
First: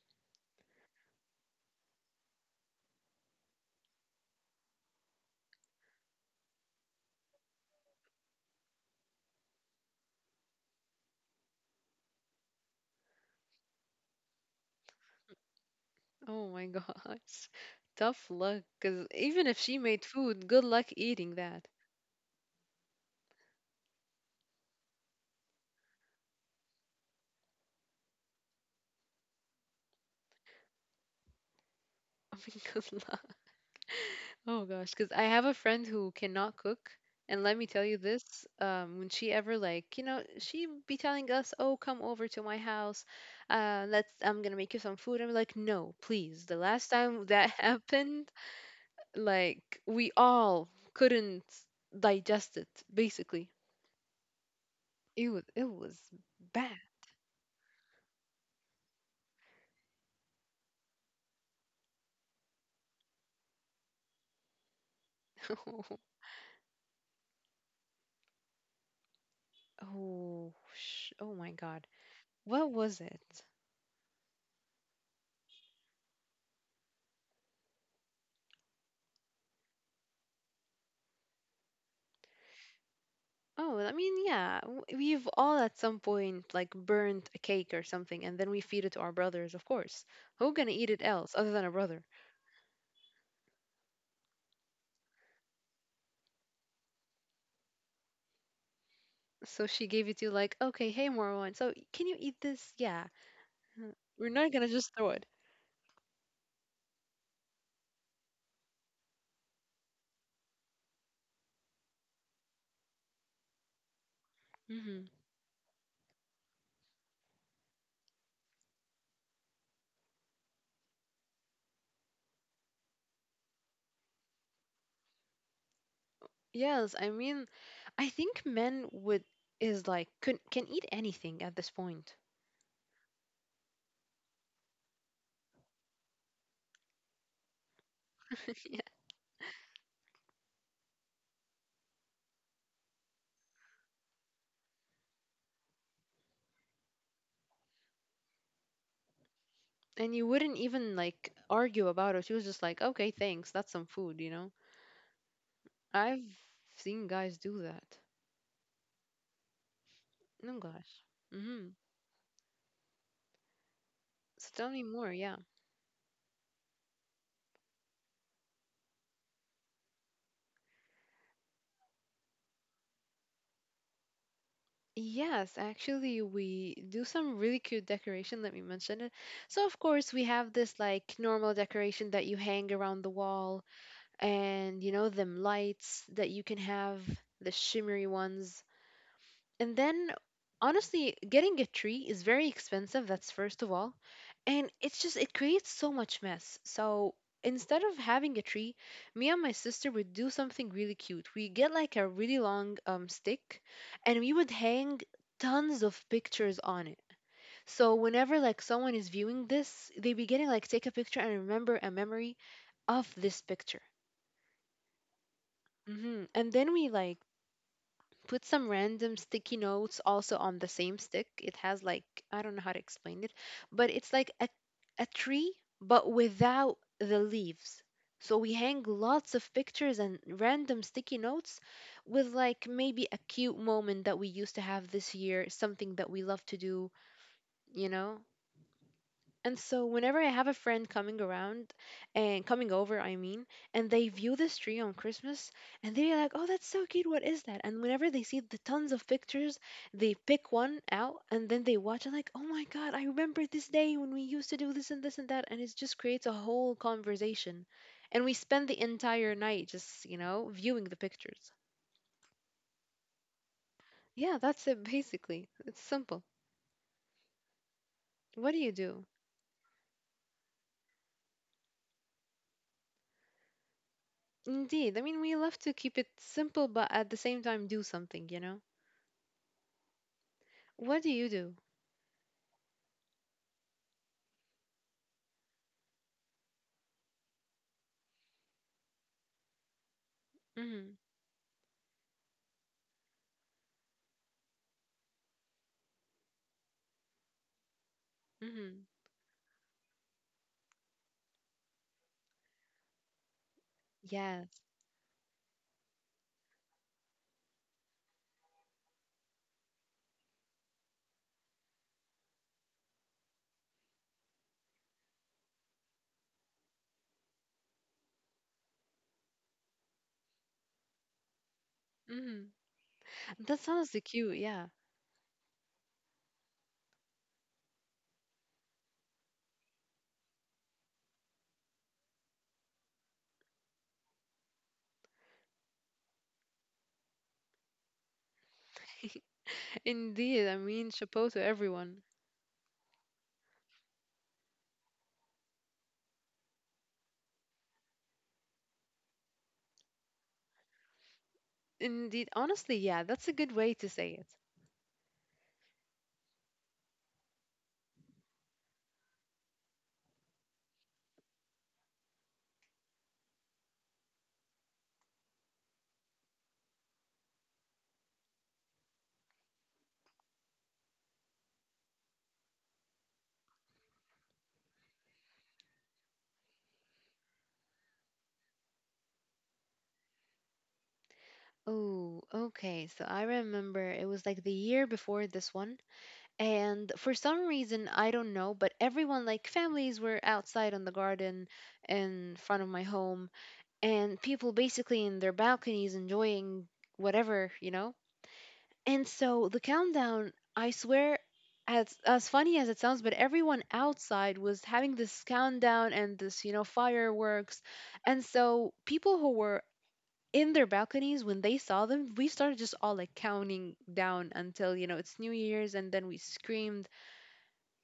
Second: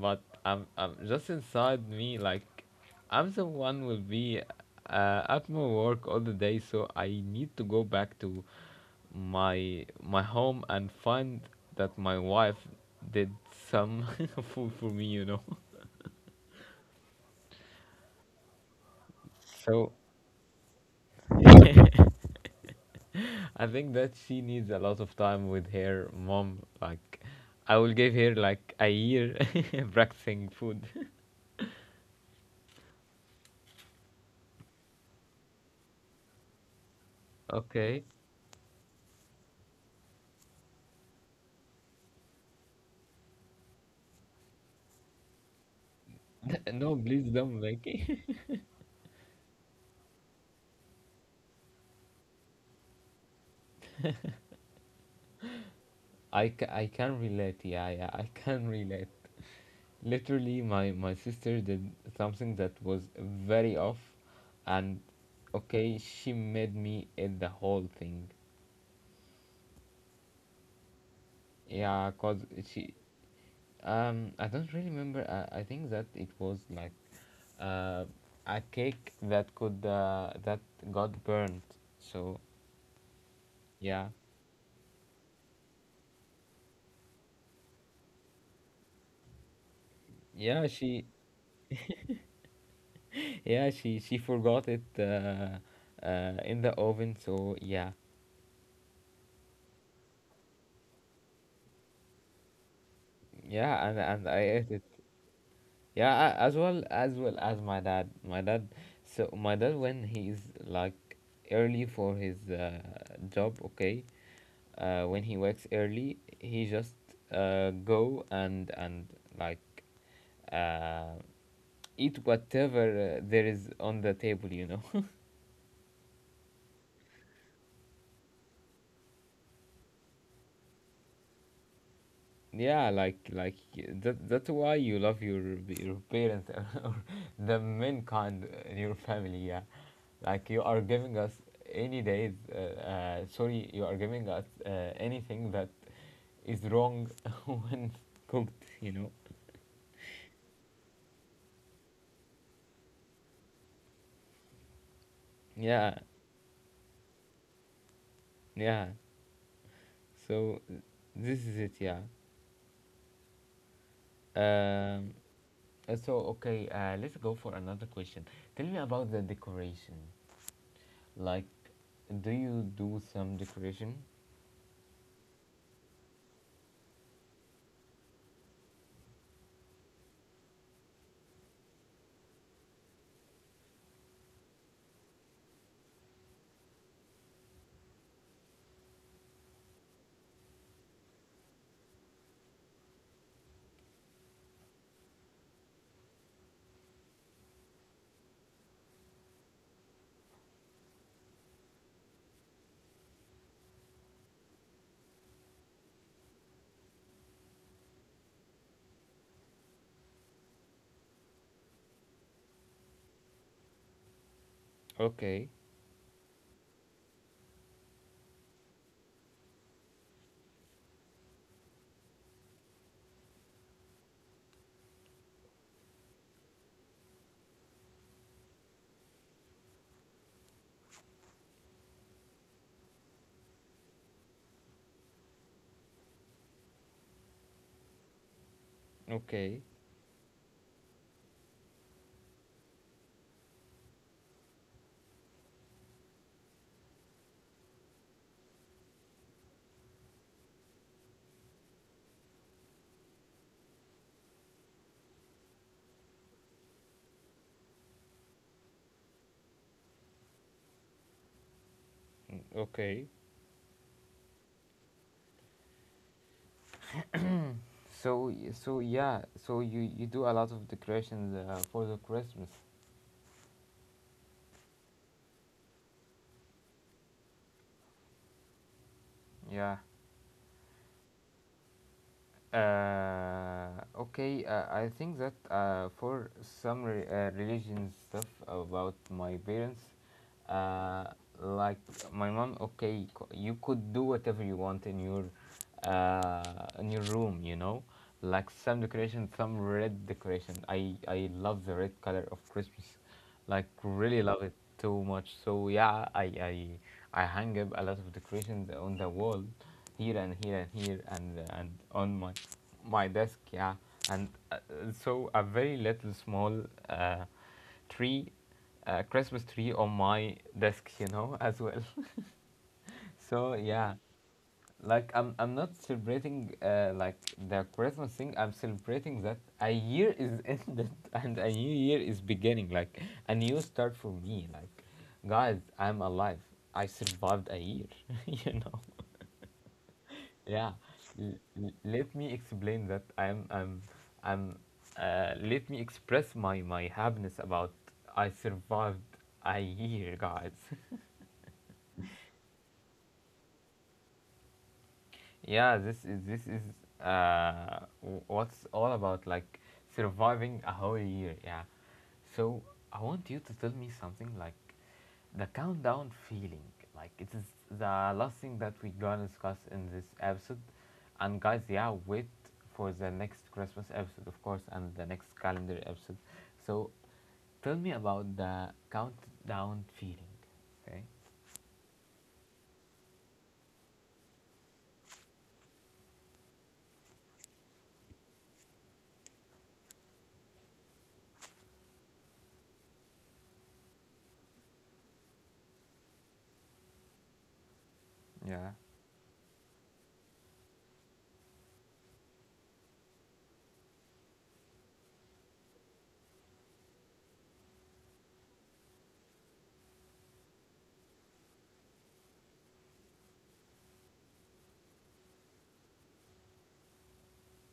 [SPEAKER 1] But I'm just inside me, like, I'm the one will be at my work all the day, so I need to go back to my home and find that my wife did some (laughs) food for me, you know. (laughs)
[SPEAKER 2] Oh my gosh. (laughs) Tough luck. Because even if she
[SPEAKER 1] So
[SPEAKER 2] made food, good luck eating that.
[SPEAKER 1] I think that she needs a lot of time with her mom. Like, I will give her like a year (laughs) practicing food.
[SPEAKER 2] (laughs) I mean, good luck. (laughs) Oh gosh. Because I have a friend who cannot cook. And let me tell you
[SPEAKER 1] Okay. (laughs)
[SPEAKER 2] this, when she ever like, you know, she be telling us, "Oh, come over to my house. Let's. I'm gonna make you some food." I'm like, "No, please." The last
[SPEAKER 1] No,
[SPEAKER 2] time
[SPEAKER 1] please
[SPEAKER 2] that (laughs)
[SPEAKER 1] don't make it.
[SPEAKER 2] happened, like we all couldn't digest it basically, it was
[SPEAKER 1] (laughs)
[SPEAKER 2] bad.
[SPEAKER 1] I can relate. Yeah, yeah, I can relate. Literally, my sister did something that was very off, and okay,
[SPEAKER 2] (laughs)
[SPEAKER 1] she made me eat the whole thing.
[SPEAKER 2] Oh my god,
[SPEAKER 1] Yeah, cause
[SPEAKER 2] what
[SPEAKER 1] she
[SPEAKER 2] was it?
[SPEAKER 1] I don't really remember. I think that it was like uh, a cake that got burned. So
[SPEAKER 2] Oh, I
[SPEAKER 1] yeah,
[SPEAKER 2] mean, yeah, we've all at some point like burned a cake or something and then we feed it to our brothers, of course. Who
[SPEAKER 1] yeah,
[SPEAKER 2] gonna eat it else other than a brother?
[SPEAKER 1] she forgot it in the oven. So yeah,
[SPEAKER 2] So she gave it to you like, "Okay, hey Marwan, so can you eat this?" Yeah,
[SPEAKER 1] yeah, and
[SPEAKER 2] we're
[SPEAKER 1] and I
[SPEAKER 2] not gonna
[SPEAKER 1] ate it.
[SPEAKER 2] just throw it.
[SPEAKER 1] Yeah, as well, as well as my dad. My dad. So my dad, when he's like early for his job. Okay, when he works early, he just go and like uh, eat whatever there is on the table.
[SPEAKER 2] Yes, I mean, I think men would is like can eat anything at this point.
[SPEAKER 1] (laughs) Yeah, like that's why you love your parents (laughs) or the mankind
[SPEAKER 2] (laughs)
[SPEAKER 1] in
[SPEAKER 2] Yeah.
[SPEAKER 1] your family, yeah. Like, you are giving us any days, sorry, you are giving us anything that is wrong (laughs) when cooked.
[SPEAKER 2] And you wouldn't even like argue about it. She was just like, "Okay, thanks. That's some food, you know."
[SPEAKER 1] Yeah,
[SPEAKER 2] I've seen guys do that.
[SPEAKER 1] yeah.
[SPEAKER 2] Oh
[SPEAKER 1] So
[SPEAKER 2] gosh.
[SPEAKER 1] this is
[SPEAKER 2] Mhm.
[SPEAKER 1] it, yeah.
[SPEAKER 2] So tell me more,
[SPEAKER 1] um
[SPEAKER 2] yeah.
[SPEAKER 1] so okay, let's go for another question. Tell me about the decoration. Like, do you do some decoration?
[SPEAKER 2] Yes, actually, we do some really cute decoration. Let me mention it. So, of course, we have this like normal decoration that you hang around the wall, and you know, them lights that you can have, the shimmery ones. And then, honestly, getting a tree is very expensive, that's first of all. And it's just, it creates so much mess. So instead of having a tree, me and my sister would do something really cute. We get like a really long stick and we would hang tons of pictures on it. So whenever like someone is viewing this, they be getting like take a picture and remember a memory of this picture.
[SPEAKER 1] Okay.
[SPEAKER 2] Hmm And then we like put some random sticky notes also on the same stick. It has like, I don't know how to explain it, but it's like a tree but without the leaves. So we hang lots of pictures and random sticky notes with like maybe a cute moment that we used to have this year, something that we love to do, you know? And
[SPEAKER 1] Okay.
[SPEAKER 2] so whenever I have a friend coming around and coming over, I mean, and they view this tree on Christmas and they're like, "Oh, that's so cute. What is that?" And whenever they see the tons of pictures, they pick one out and then they watch and like, "Oh my God, I remember this day when we used to do this and this and that." And it just creates a whole conversation. And we spend the entire night just, you know, viewing the pictures.
[SPEAKER 1] Mm, okay.
[SPEAKER 2] Yeah, that's it basically. It's simple.
[SPEAKER 1] So,
[SPEAKER 2] What do you
[SPEAKER 1] so
[SPEAKER 2] do?
[SPEAKER 1] yeah, so you do a lot of decorations for the Christmas.
[SPEAKER 2] Indeed. I mean, we love to keep it simple, but at the same time, do something, you know?
[SPEAKER 1] Yeah.
[SPEAKER 2] What do you do?
[SPEAKER 1] Okay. I think that for some religion stuff about my parents,
[SPEAKER 2] Mhm.
[SPEAKER 1] uh, like my mom, okay, you could do whatever you want in your room. Like,
[SPEAKER 2] Mhm.
[SPEAKER 1] some decoration, some red decoration. I love the red color of Christmas, like really love it
[SPEAKER 2] Yes.
[SPEAKER 1] too much. So yeah, I I hang up a lot of decorations on the wall, here and here and here, and on my desk, yeah. And so a very little small uh, tree, Christmas tree on my desk, you know, as well.
[SPEAKER 2] Mhm.
[SPEAKER 1] (laughs)
[SPEAKER 2] That
[SPEAKER 1] So
[SPEAKER 2] sounds the
[SPEAKER 1] yeah,
[SPEAKER 2] cute. Yeah.
[SPEAKER 1] like I'm not celebrating like the Christmas thing. I'm celebrating that a year is (laughs) ended and a new year is beginning, like a new start for me. Like, guys, I'm alive. I survived a year, (laughs) you know.
[SPEAKER 2] (laughs) Indeed. I
[SPEAKER 1] Yeah,
[SPEAKER 2] mean, chapeau to everyone.
[SPEAKER 1] let me explain that. I'm, I'm. Let me express my happiness about I survived a year, guys. (laughs)
[SPEAKER 2] Indeed. Honestly, yeah, that's a good way to say it.
[SPEAKER 1] Yeah, this is what's all about, like surviving a whole year. Yeah, so I want you to tell me something like the countdown feeling. Like, it is the last thing that we're gonna discuss in this episode. And guys, yeah, wait for the next Christmas episode, of course, and the next calendar episode. So tell me about the countdown feeling. Okay.
[SPEAKER 2] Oh, okay. So I remember it was like the year before this one. And for some reason, I don't know, but everyone, like families, were outside on the garden in front of my home. And people basically in their balconies enjoying whatever, you know?
[SPEAKER 1] Yeah.
[SPEAKER 2] And so the countdown, I swear, as funny as it sounds, but everyone outside was having this countdown and this, you know, fireworks. And so people who were in their balconies when they saw them, we started just all like counting down until, you know, it's New Year's and then we screamed.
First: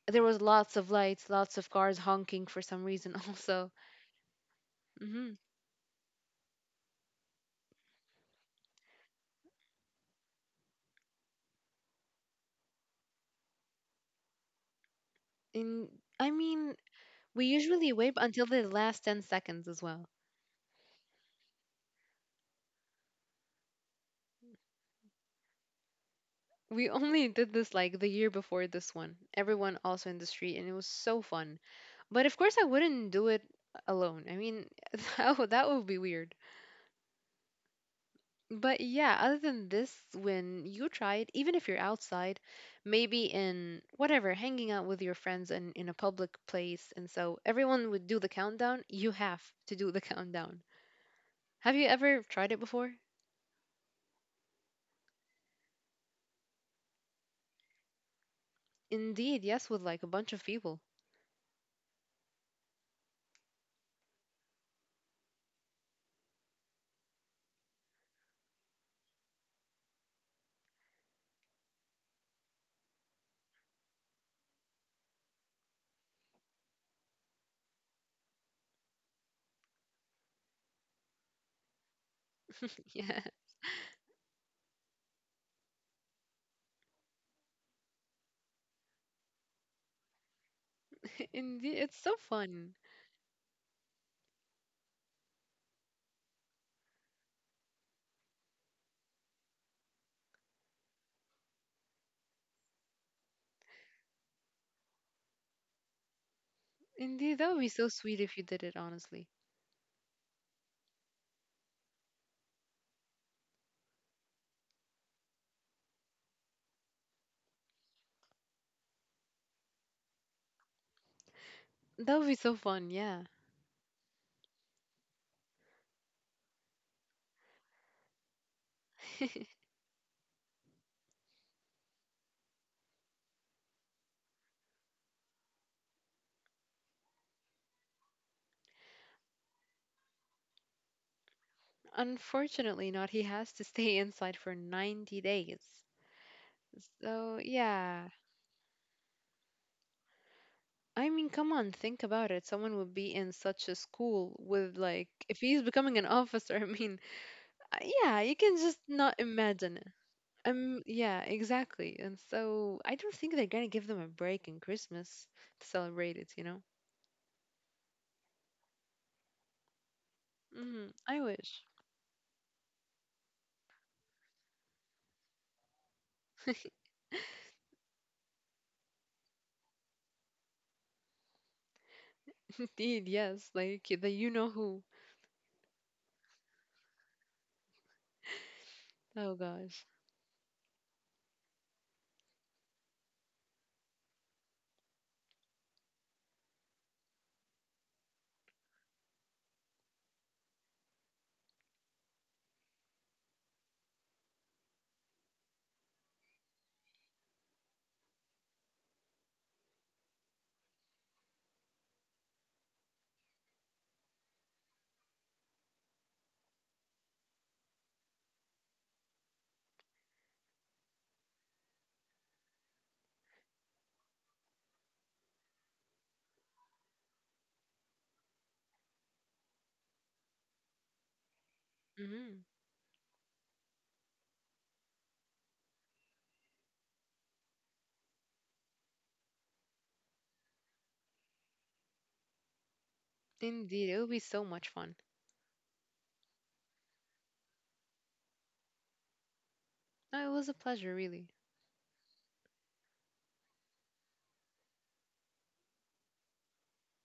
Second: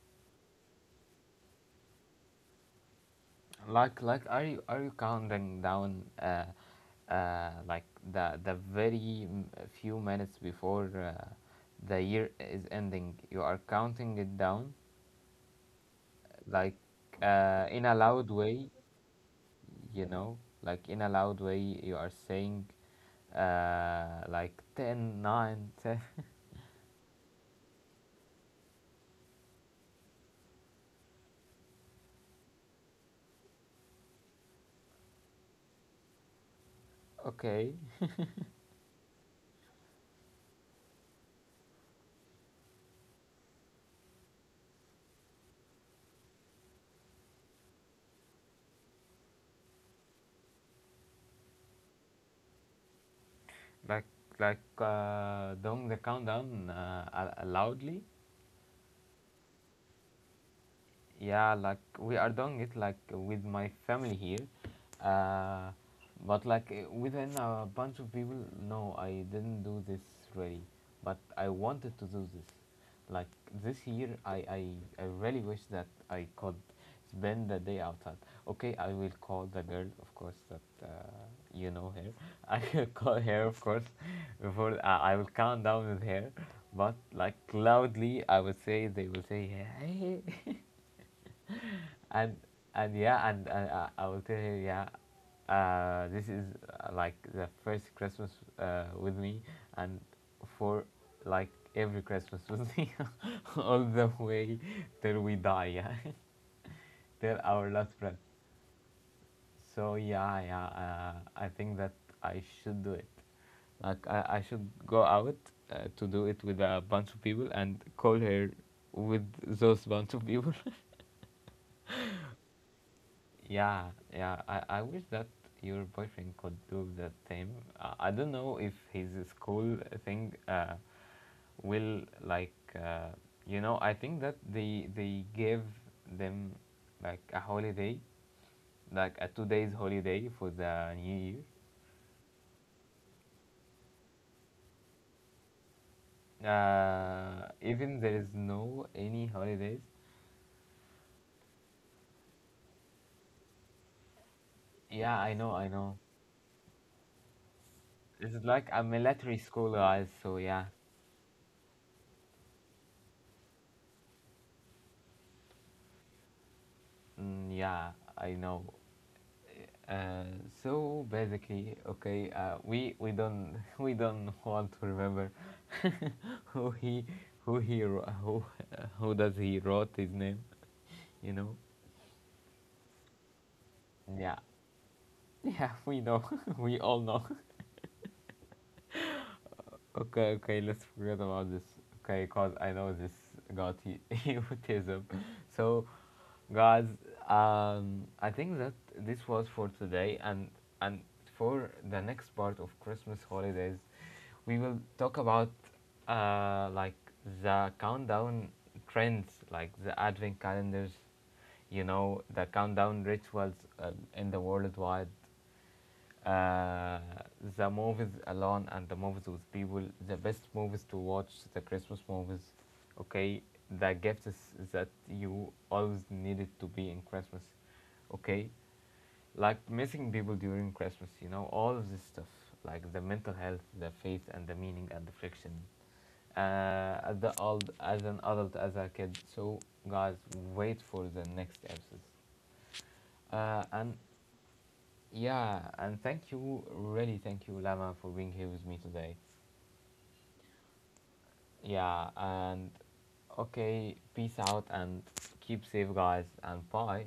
[SPEAKER 2] There was lots of lights, lots of cars honking for some reason (laughs) also.
[SPEAKER 1] Are you
[SPEAKER 2] Hmm
[SPEAKER 1] counting down, like the very few minutes before the year is ending? You are counting it down,
[SPEAKER 2] And I mean,
[SPEAKER 1] like
[SPEAKER 2] we
[SPEAKER 1] in
[SPEAKER 2] usually
[SPEAKER 1] a
[SPEAKER 2] wait
[SPEAKER 1] loud
[SPEAKER 2] until the
[SPEAKER 1] way,
[SPEAKER 2] last 10 seconds as well.
[SPEAKER 1] you know, like in a loud way. You are saying, like ten, nine, ten. (laughs)
[SPEAKER 2] We only did this like the year before this one. Everyone also in the street, and it was so fun. But of course, I wouldn't do it alone. I mean, (laughs) that would be weird.
[SPEAKER 1] Okay,
[SPEAKER 2] But yeah, other than this, when you try it, even if you're outside, maybe in whatever, hanging out with your friends and in a public place, and so everyone would do the countdown, you have to do the (laughs) countdown. Have you ever tried it before?
[SPEAKER 1] like like doing the countdown loudly.
[SPEAKER 2] Indeed, yes, with like a bunch of people.
[SPEAKER 1] Yeah, like we are doing it like with my family here, uh, but like within a bunch of people, no, I didn't do this, really. But I wanted to do this, like this year. I really wish that I could spend the day outside. Okay, I will call the girl, of course, that you know her. (laughs) I will
[SPEAKER 2] (laughs)
[SPEAKER 1] call
[SPEAKER 2] Yeah,
[SPEAKER 1] her, of course, before. I will count down with her, but like loudly. I would say, they will say, hey. (laughs)
[SPEAKER 2] (laughs) indeed, it's so
[SPEAKER 1] and
[SPEAKER 2] fun.
[SPEAKER 1] and yeah, and I will tell you, yeah, this is like the first Christmas with me, and for like every Christmas with me (laughs) all the way till we die, yeah. (laughs) Till
[SPEAKER 2] Indeed, that would
[SPEAKER 1] our
[SPEAKER 2] be so
[SPEAKER 1] last breath.
[SPEAKER 2] sweet if you did it, honestly.
[SPEAKER 1] So yeah, yeah, I think that I should do it. I should go out to do it with a bunch of people and call her with those bunch of people.
[SPEAKER 2] That would be so fun, yeah.
[SPEAKER 1] Yeah, yeah. I wish that your boyfriend could do the same. I don't know if his
[SPEAKER 2] (laughs)
[SPEAKER 1] school thing will like you know. I think that they give them like a holiday, like a 2 days holiday for the New Year.
[SPEAKER 2] Unfortunately, not. He has to stay inside for 90 days. So,
[SPEAKER 1] Even
[SPEAKER 2] yeah.
[SPEAKER 1] there is no any holidays.
[SPEAKER 2] I mean, come on, think about it. Someone would be in such a school with, like,
[SPEAKER 1] Yeah, I
[SPEAKER 2] if
[SPEAKER 1] know,
[SPEAKER 2] he's
[SPEAKER 1] I know.
[SPEAKER 2] becoming an (laughs) officer, I mean, yeah,
[SPEAKER 1] This
[SPEAKER 2] you
[SPEAKER 1] is
[SPEAKER 2] can
[SPEAKER 1] like
[SPEAKER 2] just
[SPEAKER 1] a
[SPEAKER 2] not
[SPEAKER 1] military school,
[SPEAKER 2] imagine it.
[SPEAKER 1] guys. So yeah,
[SPEAKER 2] Yeah, exactly. And so I don't think they're gonna give them a break in Christmas to celebrate it, you know?
[SPEAKER 1] mm, yeah, I know. Uh,
[SPEAKER 2] Hmm
[SPEAKER 1] so
[SPEAKER 2] I wish.
[SPEAKER 1] basically, okay, we don't (laughs) we don't want to remember (laughs) who he
[SPEAKER 2] (laughs)
[SPEAKER 1] who he wro- who (laughs) who does he wrote his name, you know?
[SPEAKER 2] Indeed, yes. Like, the you
[SPEAKER 1] Yeah,
[SPEAKER 2] know who.
[SPEAKER 1] yeah, (laughs) we know, (laughs) we all know. (laughs)
[SPEAKER 2] Oh gosh.
[SPEAKER 1] Okay, okay, let's forget about this. Okay, cause I know this got you- (laughs) egotism. So, guys, I think that this was for today. And for the next part of Christmas holidays, we will talk about like the countdown trends, like the advent calendars, you know, the countdown rituals in the worldwide, uh, the movies alone and the movies with people, the best movies to watch, the Christmas movies. Okay, the gifts that you always needed to be in Christmas. Okay. Like, missing people during Christmas, you know, all of this stuff,
[SPEAKER 2] Hmm
[SPEAKER 1] like the mental health, the faith and the meaning and the friction, as the old, as an adult, as a kid. So, guys, wait for the next episode.
[SPEAKER 2] Indeed,
[SPEAKER 1] And
[SPEAKER 2] it would be so much fun.
[SPEAKER 1] Yeah, and thank you, really thank you, Lama, for being here with me today.
[SPEAKER 2] No, it was a pleasure, really.
[SPEAKER 1] Yeah, and okay, peace out and keep safe, guys, and bye.